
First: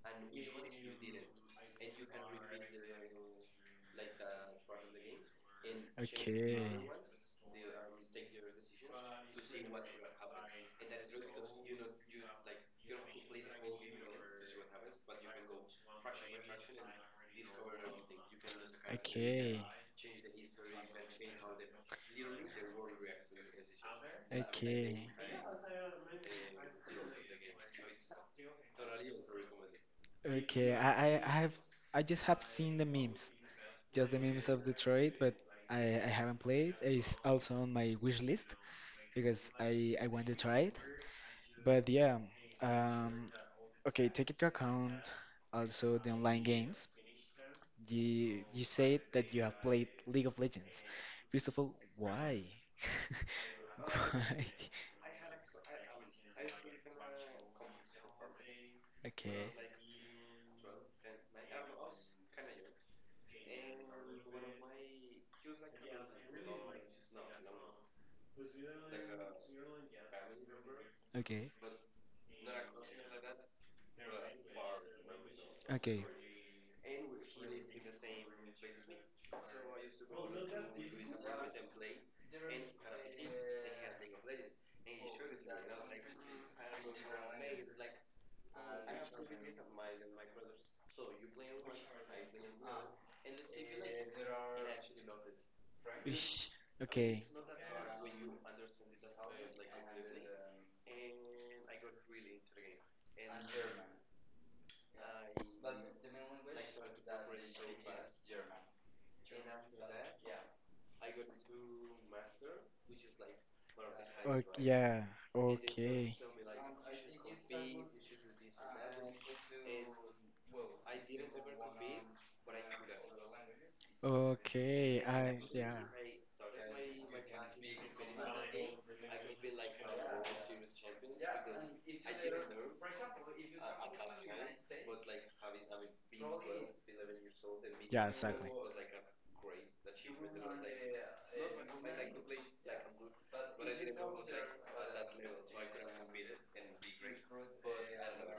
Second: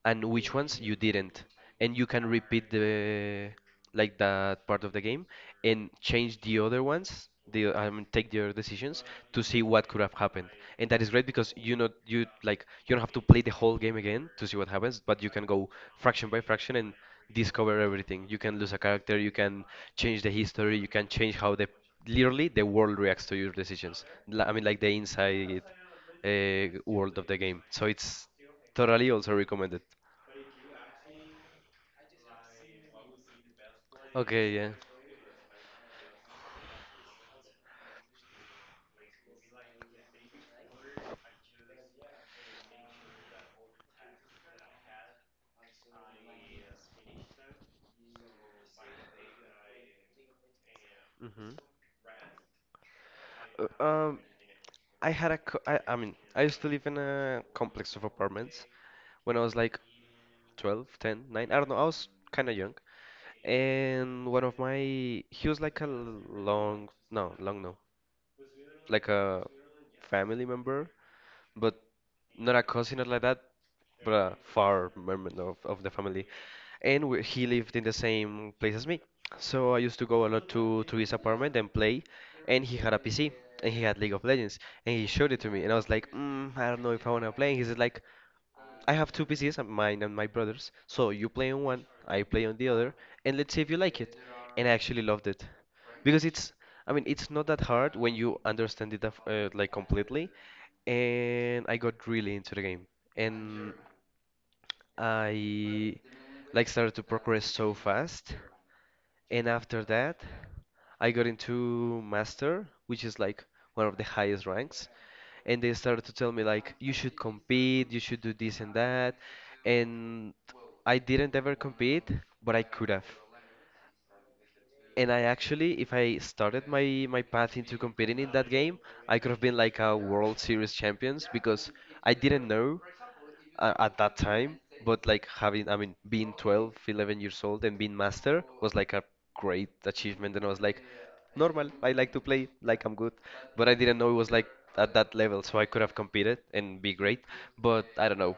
[SPEAKER 2] and which ones you didn't. And you can repeat the like that part of the game
[SPEAKER 1] Okay.
[SPEAKER 2] and change the
[SPEAKER 1] Okay.
[SPEAKER 2] other ones, the take the other decisions to see what could have happened. And that is great because you know you like you don't have to play the whole game again to see what happens, but you can go fraction by fraction and discover everything. You can lose a character, you
[SPEAKER 1] Okay.
[SPEAKER 2] can change the history, you can change how the literally the world reacts to your decisions. I mean like the
[SPEAKER 1] Okay.
[SPEAKER 2] inside world of the game. So it's totally also recommended.
[SPEAKER 1] Okay, I I have I just have seen the memes, just the memes
[SPEAKER 2] Okay,
[SPEAKER 1] of
[SPEAKER 2] yeah.
[SPEAKER 1] Detroit, but I haven't played. It's also on my wish list because I want to try it. But yeah, um, okay, take into account also the online games. You said that you have played League of Legends. First
[SPEAKER 2] Hmm.
[SPEAKER 1] of all, why?
[SPEAKER 2] Um,
[SPEAKER 1] Why?
[SPEAKER 2] I had a co I mean, I used to live in a complex of apartments when I
[SPEAKER 1] Okay,
[SPEAKER 2] was like 12, 10, 9. I don't know. I was kind of young. And he was like a long, no, long no, like a family member,
[SPEAKER 1] okay,
[SPEAKER 2] but not a cousin or like that. But a far member of the
[SPEAKER 1] okay.
[SPEAKER 2] family. And he lived in the same place as me. So I used to go a lot to his apartment and play. And he had a PC and he had League of Legends. And he showed it to me. And I was like, I don't know if I want to play. And he's like, I have two PCs, mine and my brother's. So you play on one, I play on the other, and let's see if you like it. And I actually loved it because
[SPEAKER 1] Ish,
[SPEAKER 2] I mean,
[SPEAKER 1] Okay.
[SPEAKER 2] it's not that hard when you understand it like completely. And I got really into the game. And I like started to progress so fast, and after that, I got into master, which is like one of the highest
[SPEAKER 1] Okay.
[SPEAKER 2] ranks,
[SPEAKER 1] Yeah.
[SPEAKER 2] and they started to
[SPEAKER 1] Okay.
[SPEAKER 2] tell me like you should compete, you should do this and that, and I didn't ever compete, but I could have.
[SPEAKER 1] Okay.
[SPEAKER 2] And I
[SPEAKER 1] I. Yeah.
[SPEAKER 2] actually, if I started my path into competing in that game, I could have been like a World Series champions because I didn't know at that time, but like having, I mean, being 12, 11 years old and being
[SPEAKER 1] Yeah.
[SPEAKER 2] master
[SPEAKER 1] Exactly.
[SPEAKER 2] was like a great achievement. And I was like, normal, I like to play, like I'm good. But I didn't know it was like at that level, so I could have competed and be great but I don't know.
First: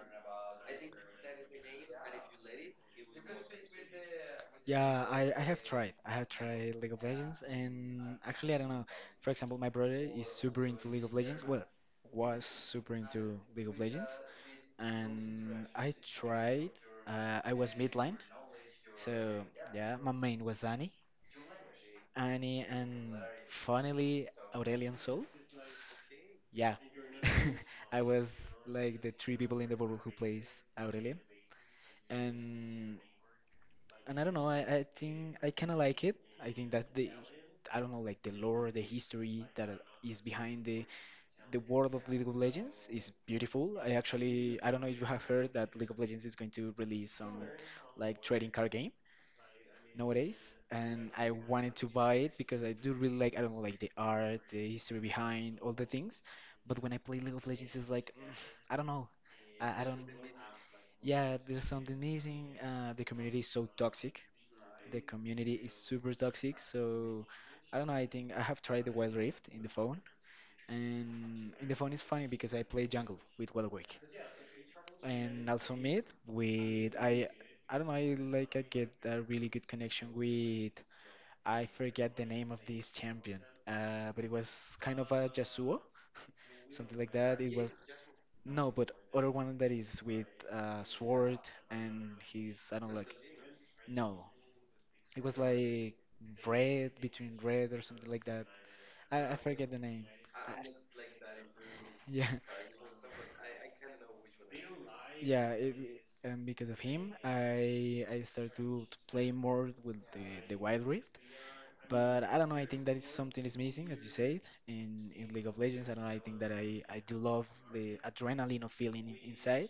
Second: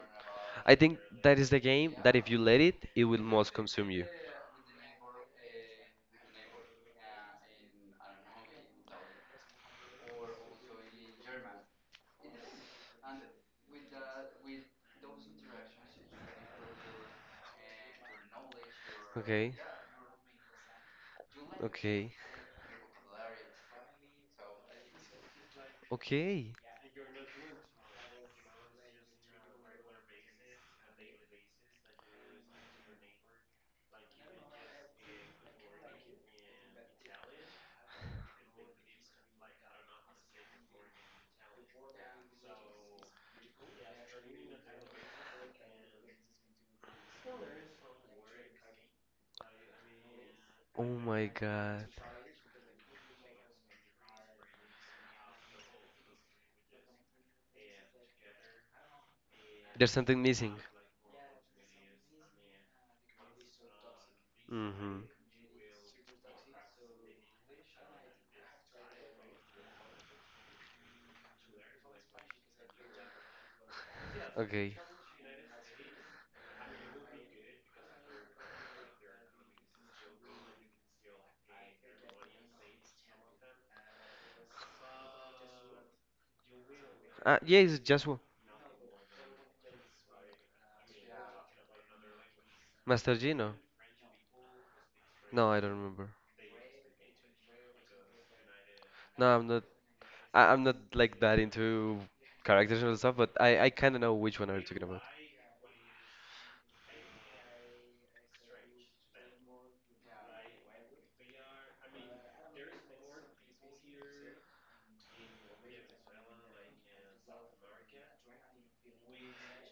[SPEAKER 2] I think that is the game that if you let it, it will most consume you.
[SPEAKER 1] Yeah, I have tried. I have tried League of Legends, and actually, I don't know. For example, my brother is super into League of Legends. Well, was super into League of Legends, and I tried. I was midline, so
[SPEAKER 2] Okay.
[SPEAKER 1] yeah, my main was Zany.
[SPEAKER 2] Okay.
[SPEAKER 1] Annie and finally Aurelian Sol.
[SPEAKER 2] Okay.
[SPEAKER 1] Yeah. I was like the three people in the world who plays Aurelian and and I don't know. I think I kind of like it. I think that the I don't know, like the lore, the history that is behind the world of League of Legends is beautiful. I actually I don't know if you have heard that League of Legends is going to release some like trading card game nowadays,
[SPEAKER 2] Oh
[SPEAKER 1] and
[SPEAKER 2] my
[SPEAKER 1] I wanted
[SPEAKER 2] god.
[SPEAKER 1] to buy it because I do really like I don't know, like the art, the history behind all the things. But when I play League of Legends, it's like I don't know. I
[SPEAKER 2] There's
[SPEAKER 1] don't.
[SPEAKER 2] something missing.
[SPEAKER 1] Yeah, there's something missing. The community is so toxic. The
[SPEAKER 2] Mm-hmm.
[SPEAKER 1] community is super toxic. So I don't know. I think I have tried the Wild Rift in the phone, and in the phone it's funny because I play jungle with Wild Wake,
[SPEAKER 2] Okay.
[SPEAKER 1] and also mid with I. I don't know. I like I get a really good connection with I forget the name of this champion, but it was kind of a Yasuo, something like that.
[SPEAKER 2] Yeah,
[SPEAKER 1] It
[SPEAKER 2] it's
[SPEAKER 1] was
[SPEAKER 2] just
[SPEAKER 1] no, but other one that is with sword and he's I don't
[SPEAKER 2] Master
[SPEAKER 1] like
[SPEAKER 2] Gino.
[SPEAKER 1] no, it was
[SPEAKER 2] No, I don't
[SPEAKER 1] like
[SPEAKER 2] remember.
[SPEAKER 1] red between red or something like that.
[SPEAKER 2] No,
[SPEAKER 1] I
[SPEAKER 2] I'm not.
[SPEAKER 1] forget the name.
[SPEAKER 2] I'm
[SPEAKER 1] I,
[SPEAKER 2] not like that into
[SPEAKER 1] yeah,
[SPEAKER 2] characters and stuff, but I kind of know which one are you talking about.
[SPEAKER 1] yeah, it, and because of him, I started to play more with the Wild Rift. But I don't know. I think that is something is missing, as you said, in League of Legends. I don't know. I think that I do love the adrenaline of feeling in- inside,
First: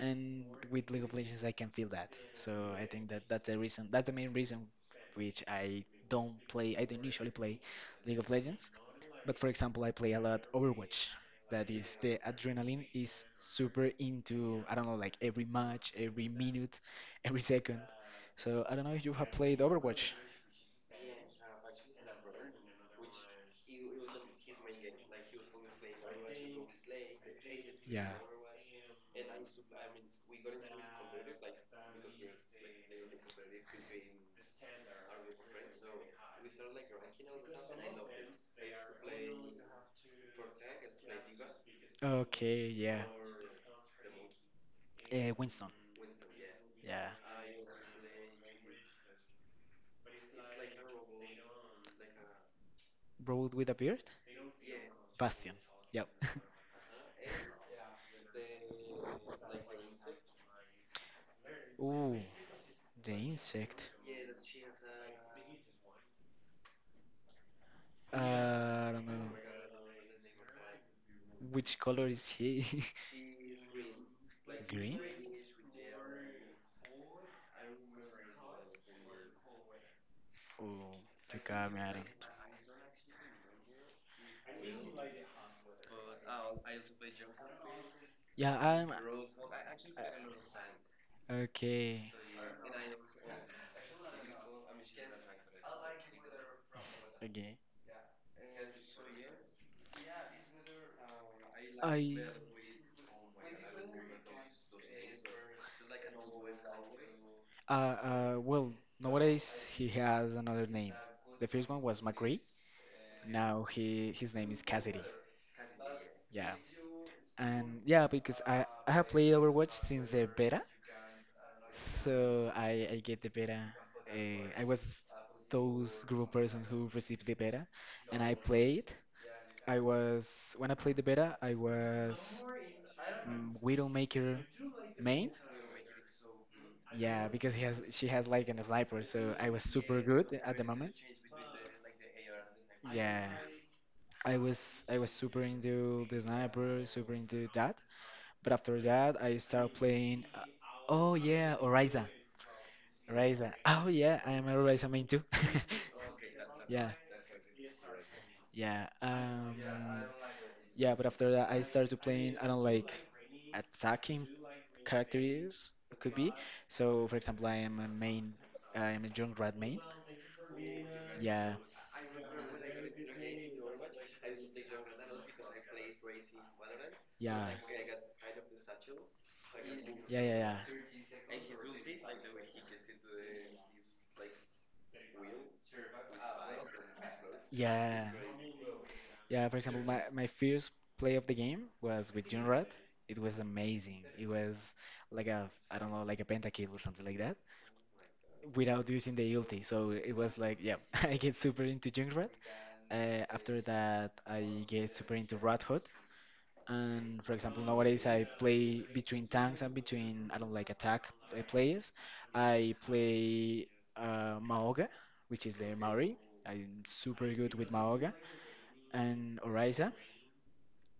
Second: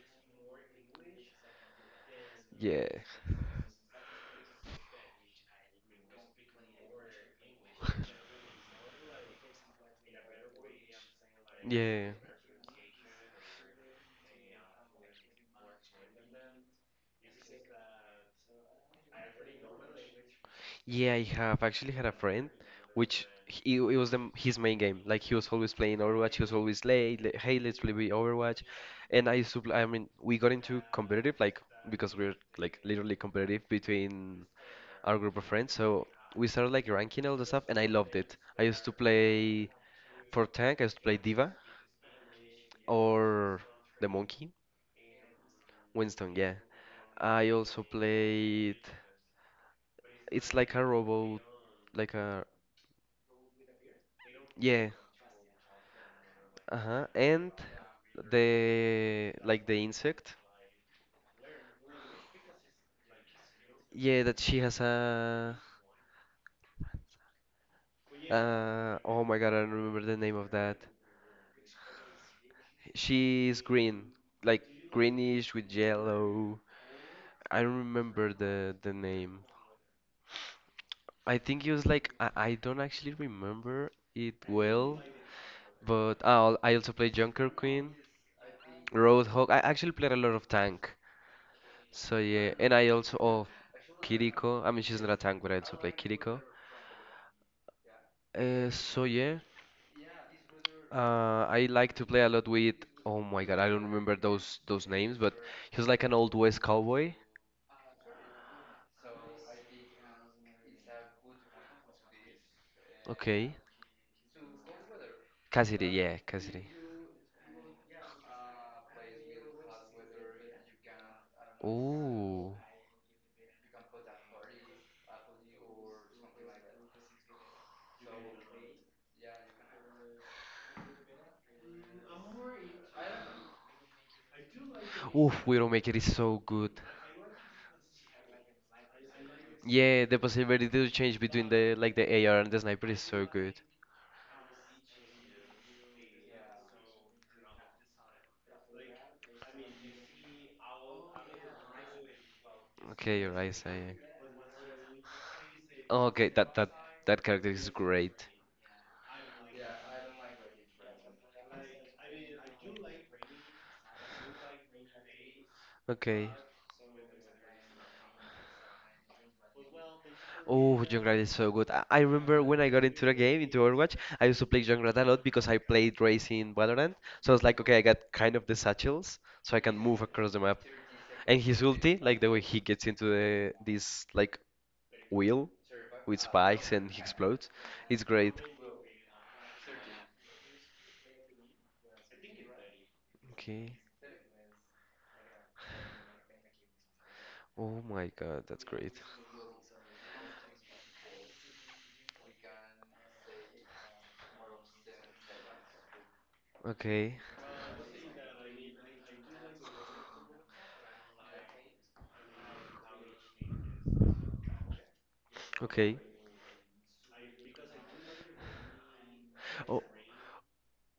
[SPEAKER 1] and with League of Legends I can feel that. So
[SPEAKER 2] Yeah.
[SPEAKER 1] I think that that's the reason. That's the main reason which I don't play. I don't usually play League of Legends, but for example, I play a lot Overwatch. That is
[SPEAKER 2] Yeah.
[SPEAKER 1] the adrenaline is super into, I don't know, like every match, every minute, every second. So I don't know if you have played Overwatch.
[SPEAKER 2] Yeah, I have actually had a friend it was his main game. Like he was always playing Overwatch, he was always late. Like, hey, let's play with
[SPEAKER 1] Yeah.
[SPEAKER 2] Overwatch. And I used to play, I mean, we got into competitive like because we are like literally competitive between our group of friends. So we started like ranking all the stuff, and I loved it. I used to play for tank. I used to play diva
[SPEAKER 1] Okay, yeah.
[SPEAKER 2] or the monkey,
[SPEAKER 1] Winston.
[SPEAKER 2] Winston. Yeah.
[SPEAKER 1] Yeah.
[SPEAKER 2] I also played. It's like a robot, like a
[SPEAKER 1] Road with a beard?
[SPEAKER 2] yeah.
[SPEAKER 1] Bastion. Yep.
[SPEAKER 2] Uh huh. And the like the insect.
[SPEAKER 1] Ooh, the insect.
[SPEAKER 2] Yeah, that she has a.
[SPEAKER 1] I don't
[SPEAKER 2] Oh
[SPEAKER 1] know.
[SPEAKER 2] my god, I don't remember the name of that.
[SPEAKER 1] Which color is he?
[SPEAKER 2] She is green, like greenish with yellow. I don't remember the name.
[SPEAKER 1] Oh,
[SPEAKER 2] I
[SPEAKER 1] you
[SPEAKER 2] think
[SPEAKER 1] got
[SPEAKER 2] it
[SPEAKER 1] me,
[SPEAKER 2] was
[SPEAKER 1] Adam.
[SPEAKER 2] like I don't actually remember it well, but oh, I also played Junker Queen,
[SPEAKER 1] Yeah, I'm
[SPEAKER 2] Roadhog. I actually played a lot of tank.
[SPEAKER 1] okay.
[SPEAKER 2] So yeah, and I also oh Kiriko. I mean, she's not a tank, but I also play Kiriko.
[SPEAKER 1] Okay.
[SPEAKER 2] So yeah, I like to
[SPEAKER 1] I
[SPEAKER 2] play a lot with. Oh my God, I don't remember those names, but he was like an old West cowboy.
[SPEAKER 1] well nowadays he has another name. The first one was McRae.
[SPEAKER 2] Okay,
[SPEAKER 1] Now he his name is Cassidy.
[SPEAKER 2] Cassidy, yeah,
[SPEAKER 1] Yeah.
[SPEAKER 2] Cassidy.
[SPEAKER 1] And yeah, because I have played Overwatch since the beta, so
[SPEAKER 2] Ooh,
[SPEAKER 1] I get the beta. I was those group of persons who received the beta, and I played. I was when I played the beta, I was Widowmaker main.
[SPEAKER 2] oof, Widowmaker is so good.
[SPEAKER 1] Yeah, because he has she has like an sniper, so I was super
[SPEAKER 2] Yeah, the
[SPEAKER 1] good at the
[SPEAKER 2] possibility
[SPEAKER 1] moment.
[SPEAKER 2] to change between the like the AR and the sniper is
[SPEAKER 1] Yeah,
[SPEAKER 2] so good.
[SPEAKER 1] I was super into the sniper, super into that, but after that, I started playing. Oh yeah, Oriza.
[SPEAKER 2] Okay, your
[SPEAKER 1] Oriza. Oh
[SPEAKER 2] Isaiah.
[SPEAKER 1] yeah, I am a Oriza main too.
[SPEAKER 2] Okay, that that
[SPEAKER 1] yeah,
[SPEAKER 2] that character is great.
[SPEAKER 1] yeah. Yeah. But after that, I started to playing. I don't like attacking characters. It could be.
[SPEAKER 2] Okay.
[SPEAKER 1] So, for example, I am a main. I am a Junkrat main.
[SPEAKER 2] Oh, Junkrat is so
[SPEAKER 1] Yeah,
[SPEAKER 2] good. I remember when I got into the game, into Overwatch, I used to play Junkrat a lot because I played Raze in Valorant. So I was
[SPEAKER 1] yeah,
[SPEAKER 2] like, okay, I got kind of the satchels, so I can move
[SPEAKER 1] yeah,
[SPEAKER 2] across
[SPEAKER 1] yeah,
[SPEAKER 2] the
[SPEAKER 1] yeah.
[SPEAKER 2] map. And his ulti, like the way he gets into the this like wheel with spikes and he explodes. It's
[SPEAKER 1] Yeah,
[SPEAKER 2] great.
[SPEAKER 1] Yeah, for example, my first play of the game was with Junrod. It was
[SPEAKER 2] Okay.
[SPEAKER 1] amazing. It was like a, I don't know, like a pentakill or something like that
[SPEAKER 2] Oh my god, that's
[SPEAKER 1] without
[SPEAKER 2] great.
[SPEAKER 1] using the ulti. So it was like, yeah, I get super into Junrod. After that, I get super into Rat Hood.
[SPEAKER 2] Okay.
[SPEAKER 1] And for example, nowadays I play between tanks and between, I don't like attack players. I play Maoga, which is the
[SPEAKER 2] Okay.
[SPEAKER 1] Maori. I'm super good with Maoga and
[SPEAKER 2] Oh,
[SPEAKER 1] Orisa.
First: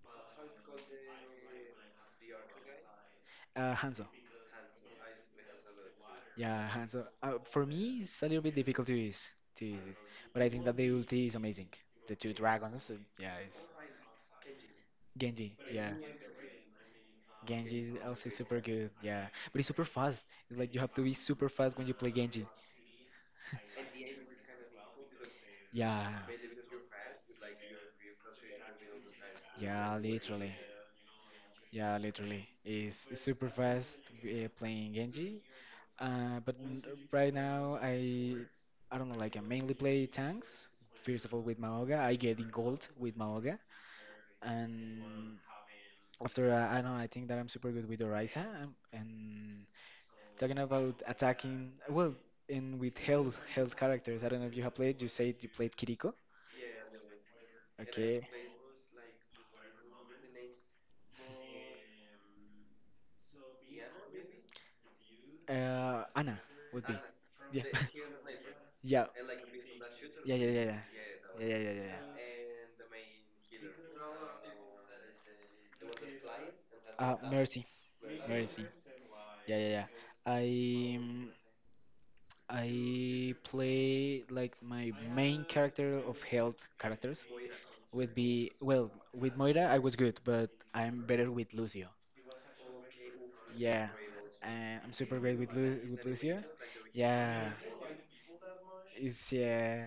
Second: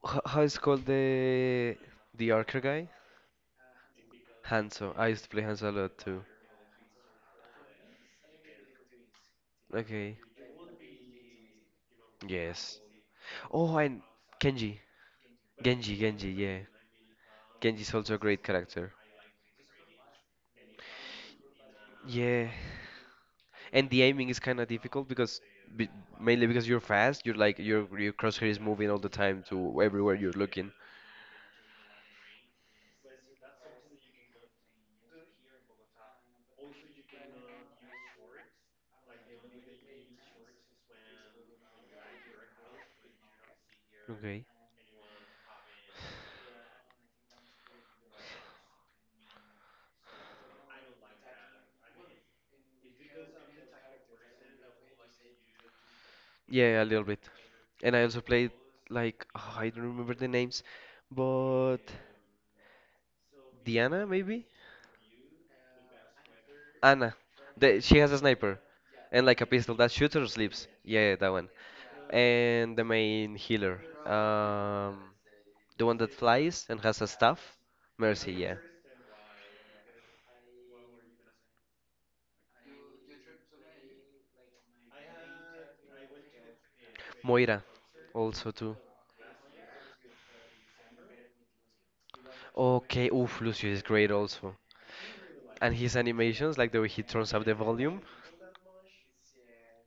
[SPEAKER 2] how is called the archer guy?
[SPEAKER 1] Hanzo.
[SPEAKER 2] Hanzo. I used to play Hanzo a lot too.
[SPEAKER 1] Yeah, Hanzo. For me, it's a little bit difficult to use it.
[SPEAKER 2] Okay.
[SPEAKER 1] But I think that the ulti is amazing. The two
[SPEAKER 2] Yes.
[SPEAKER 1] dragons, yeah, it's
[SPEAKER 2] Oh, and Kenji.
[SPEAKER 1] Genji. Yeah,
[SPEAKER 2] Genji, yeah.
[SPEAKER 1] Genji
[SPEAKER 2] Genji's
[SPEAKER 1] is
[SPEAKER 2] also a
[SPEAKER 1] also
[SPEAKER 2] great
[SPEAKER 1] super good.
[SPEAKER 2] character.
[SPEAKER 1] Yeah, but it's super fast. It's like you have to be super fast when you play Genji.
[SPEAKER 2] Yeah. And the aiming is kind of difficult be, mainly because you're fast, you're like your crosshair is moving all the time
[SPEAKER 1] Yeah.
[SPEAKER 2] to
[SPEAKER 1] Yeah,
[SPEAKER 2] everywhere you're
[SPEAKER 1] literally.
[SPEAKER 2] looking.
[SPEAKER 1] Yeah, literally. It's super fast playing Genji. Uh, but n- right now, I don't know. Like I mainly play tanks. First of all, with Maoga, I get in gold with Maoga,
[SPEAKER 2] Okay.
[SPEAKER 1] and after I don't know. I think that I'm super good with Orisa, and talking about attacking. Well, in with health health characters. I don't know if you have played. You said you played Kiriko.
[SPEAKER 2] Yeah, a little bit. And I also
[SPEAKER 1] Okay.
[SPEAKER 2] played like oh, I don't remember the names, but Diana maybe?
[SPEAKER 1] Anna would be.
[SPEAKER 2] Anna.
[SPEAKER 1] Yeah.
[SPEAKER 2] She has a sniper
[SPEAKER 1] yeah.
[SPEAKER 2] and like a pistol that shoots or
[SPEAKER 1] Yeah, yeah, yeah, yeah.
[SPEAKER 2] sleeps. Yeah, yeah, that
[SPEAKER 1] Yeah,
[SPEAKER 2] one.
[SPEAKER 1] yeah, yeah, yeah. yeah.
[SPEAKER 2] And the main healer. Um, the one that flies and has a staff.
[SPEAKER 1] Mercy.
[SPEAKER 2] Mercy, yeah.
[SPEAKER 1] Mercy. Yeah, yeah, yeah. I um, I play like my main character of health characters
[SPEAKER 2] Moira,
[SPEAKER 1] would be
[SPEAKER 2] also too.
[SPEAKER 1] well with Moira I was good, but I'm better with Lucio.
[SPEAKER 2] Okay, oof, Lucio is
[SPEAKER 1] Yeah,
[SPEAKER 2] great also.
[SPEAKER 1] and I'm super great with
[SPEAKER 2] And
[SPEAKER 1] Lu
[SPEAKER 2] his
[SPEAKER 1] with Lucio.
[SPEAKER 2] animations, like the way he turns up
[SPEAKER 1] Yeah,
[SPEAKER 2] the volume.
[SPEAKER 1] it's yeah,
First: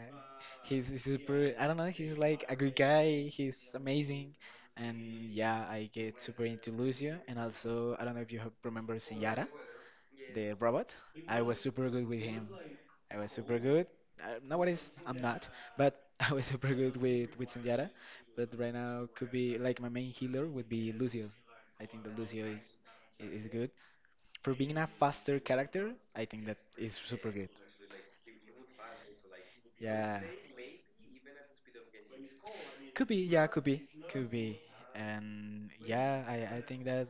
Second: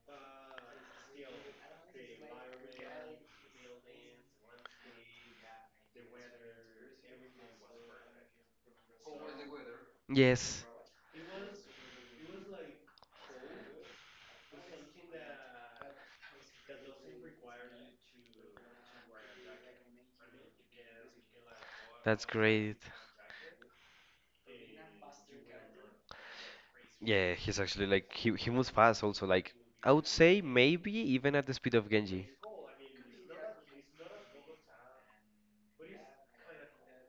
[SPEAKER 1] he's super. I don't know. He's like a good guy. He's amazing, and yeah, I get super into Lucio. And also, I don't know if you have- remember Senyara, the
[SPEAKER 2] Yes,
[SPEAKER 1] robot. I was super good with him. I was super good nowadays I'm not, but I was super good with Senjata. But right now could be like my main healer would be Lucio. I think that
[SPEAKER 2] that's
[SPEAKER 1] Lucio
[SPEAKER 2] great.
[SPEAKER 1] is I- is good for being a faster character. I think that is super
[SPEAKER 2] Yeah,
[SPEAKER 1] good.
[SPEAKER 2] he's actually like he moves fast also. Like I would
[SPEAKER 1] Yeah,
[SPEAKER 2] say maybe even at the speed of Genji.
[SPEAKER 1] yeah, could be, could be. And yeah, I think that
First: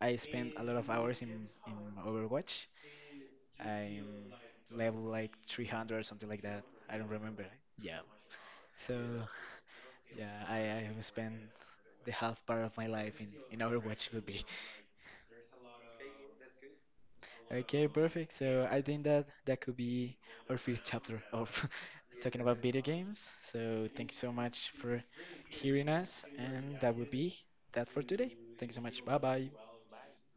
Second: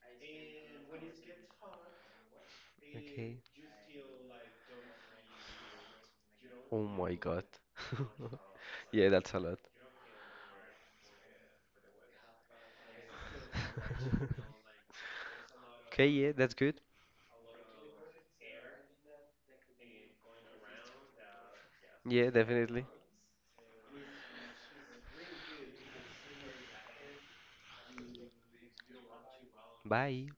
[SPEAKER 1] I spent a lot of hours in Overwatch.
[SPEAKER 2] Okay.
[SPEAKER 1] I'm level like 300 or something like that.
[SPEAKER 2] Oh
[SPEAKER 1] I don't
[SPEAKER 2] my god.
[SPEAKER 1] remember. Yeah. So
[SPEAKER 2] Yeah, that's a lot.
[SPEAKER 1] yeah, I have spent the half part of my life in Overwatch could be.
[SPEAKER 2] Okay, yeah, that's good.
[SPEAKER 1] Okay, perfect. So I think that that could be our first chapter of
[SPEAKER 2] Yeah,
[SPEAKER 1] talking about video
[SPEAKER 2] definitely.
[SPEAKER 1] games. So thank you so much for hearing us, and that would be that for today. Thank you so much. Bye bye.
[SPEAKER 2] Bye.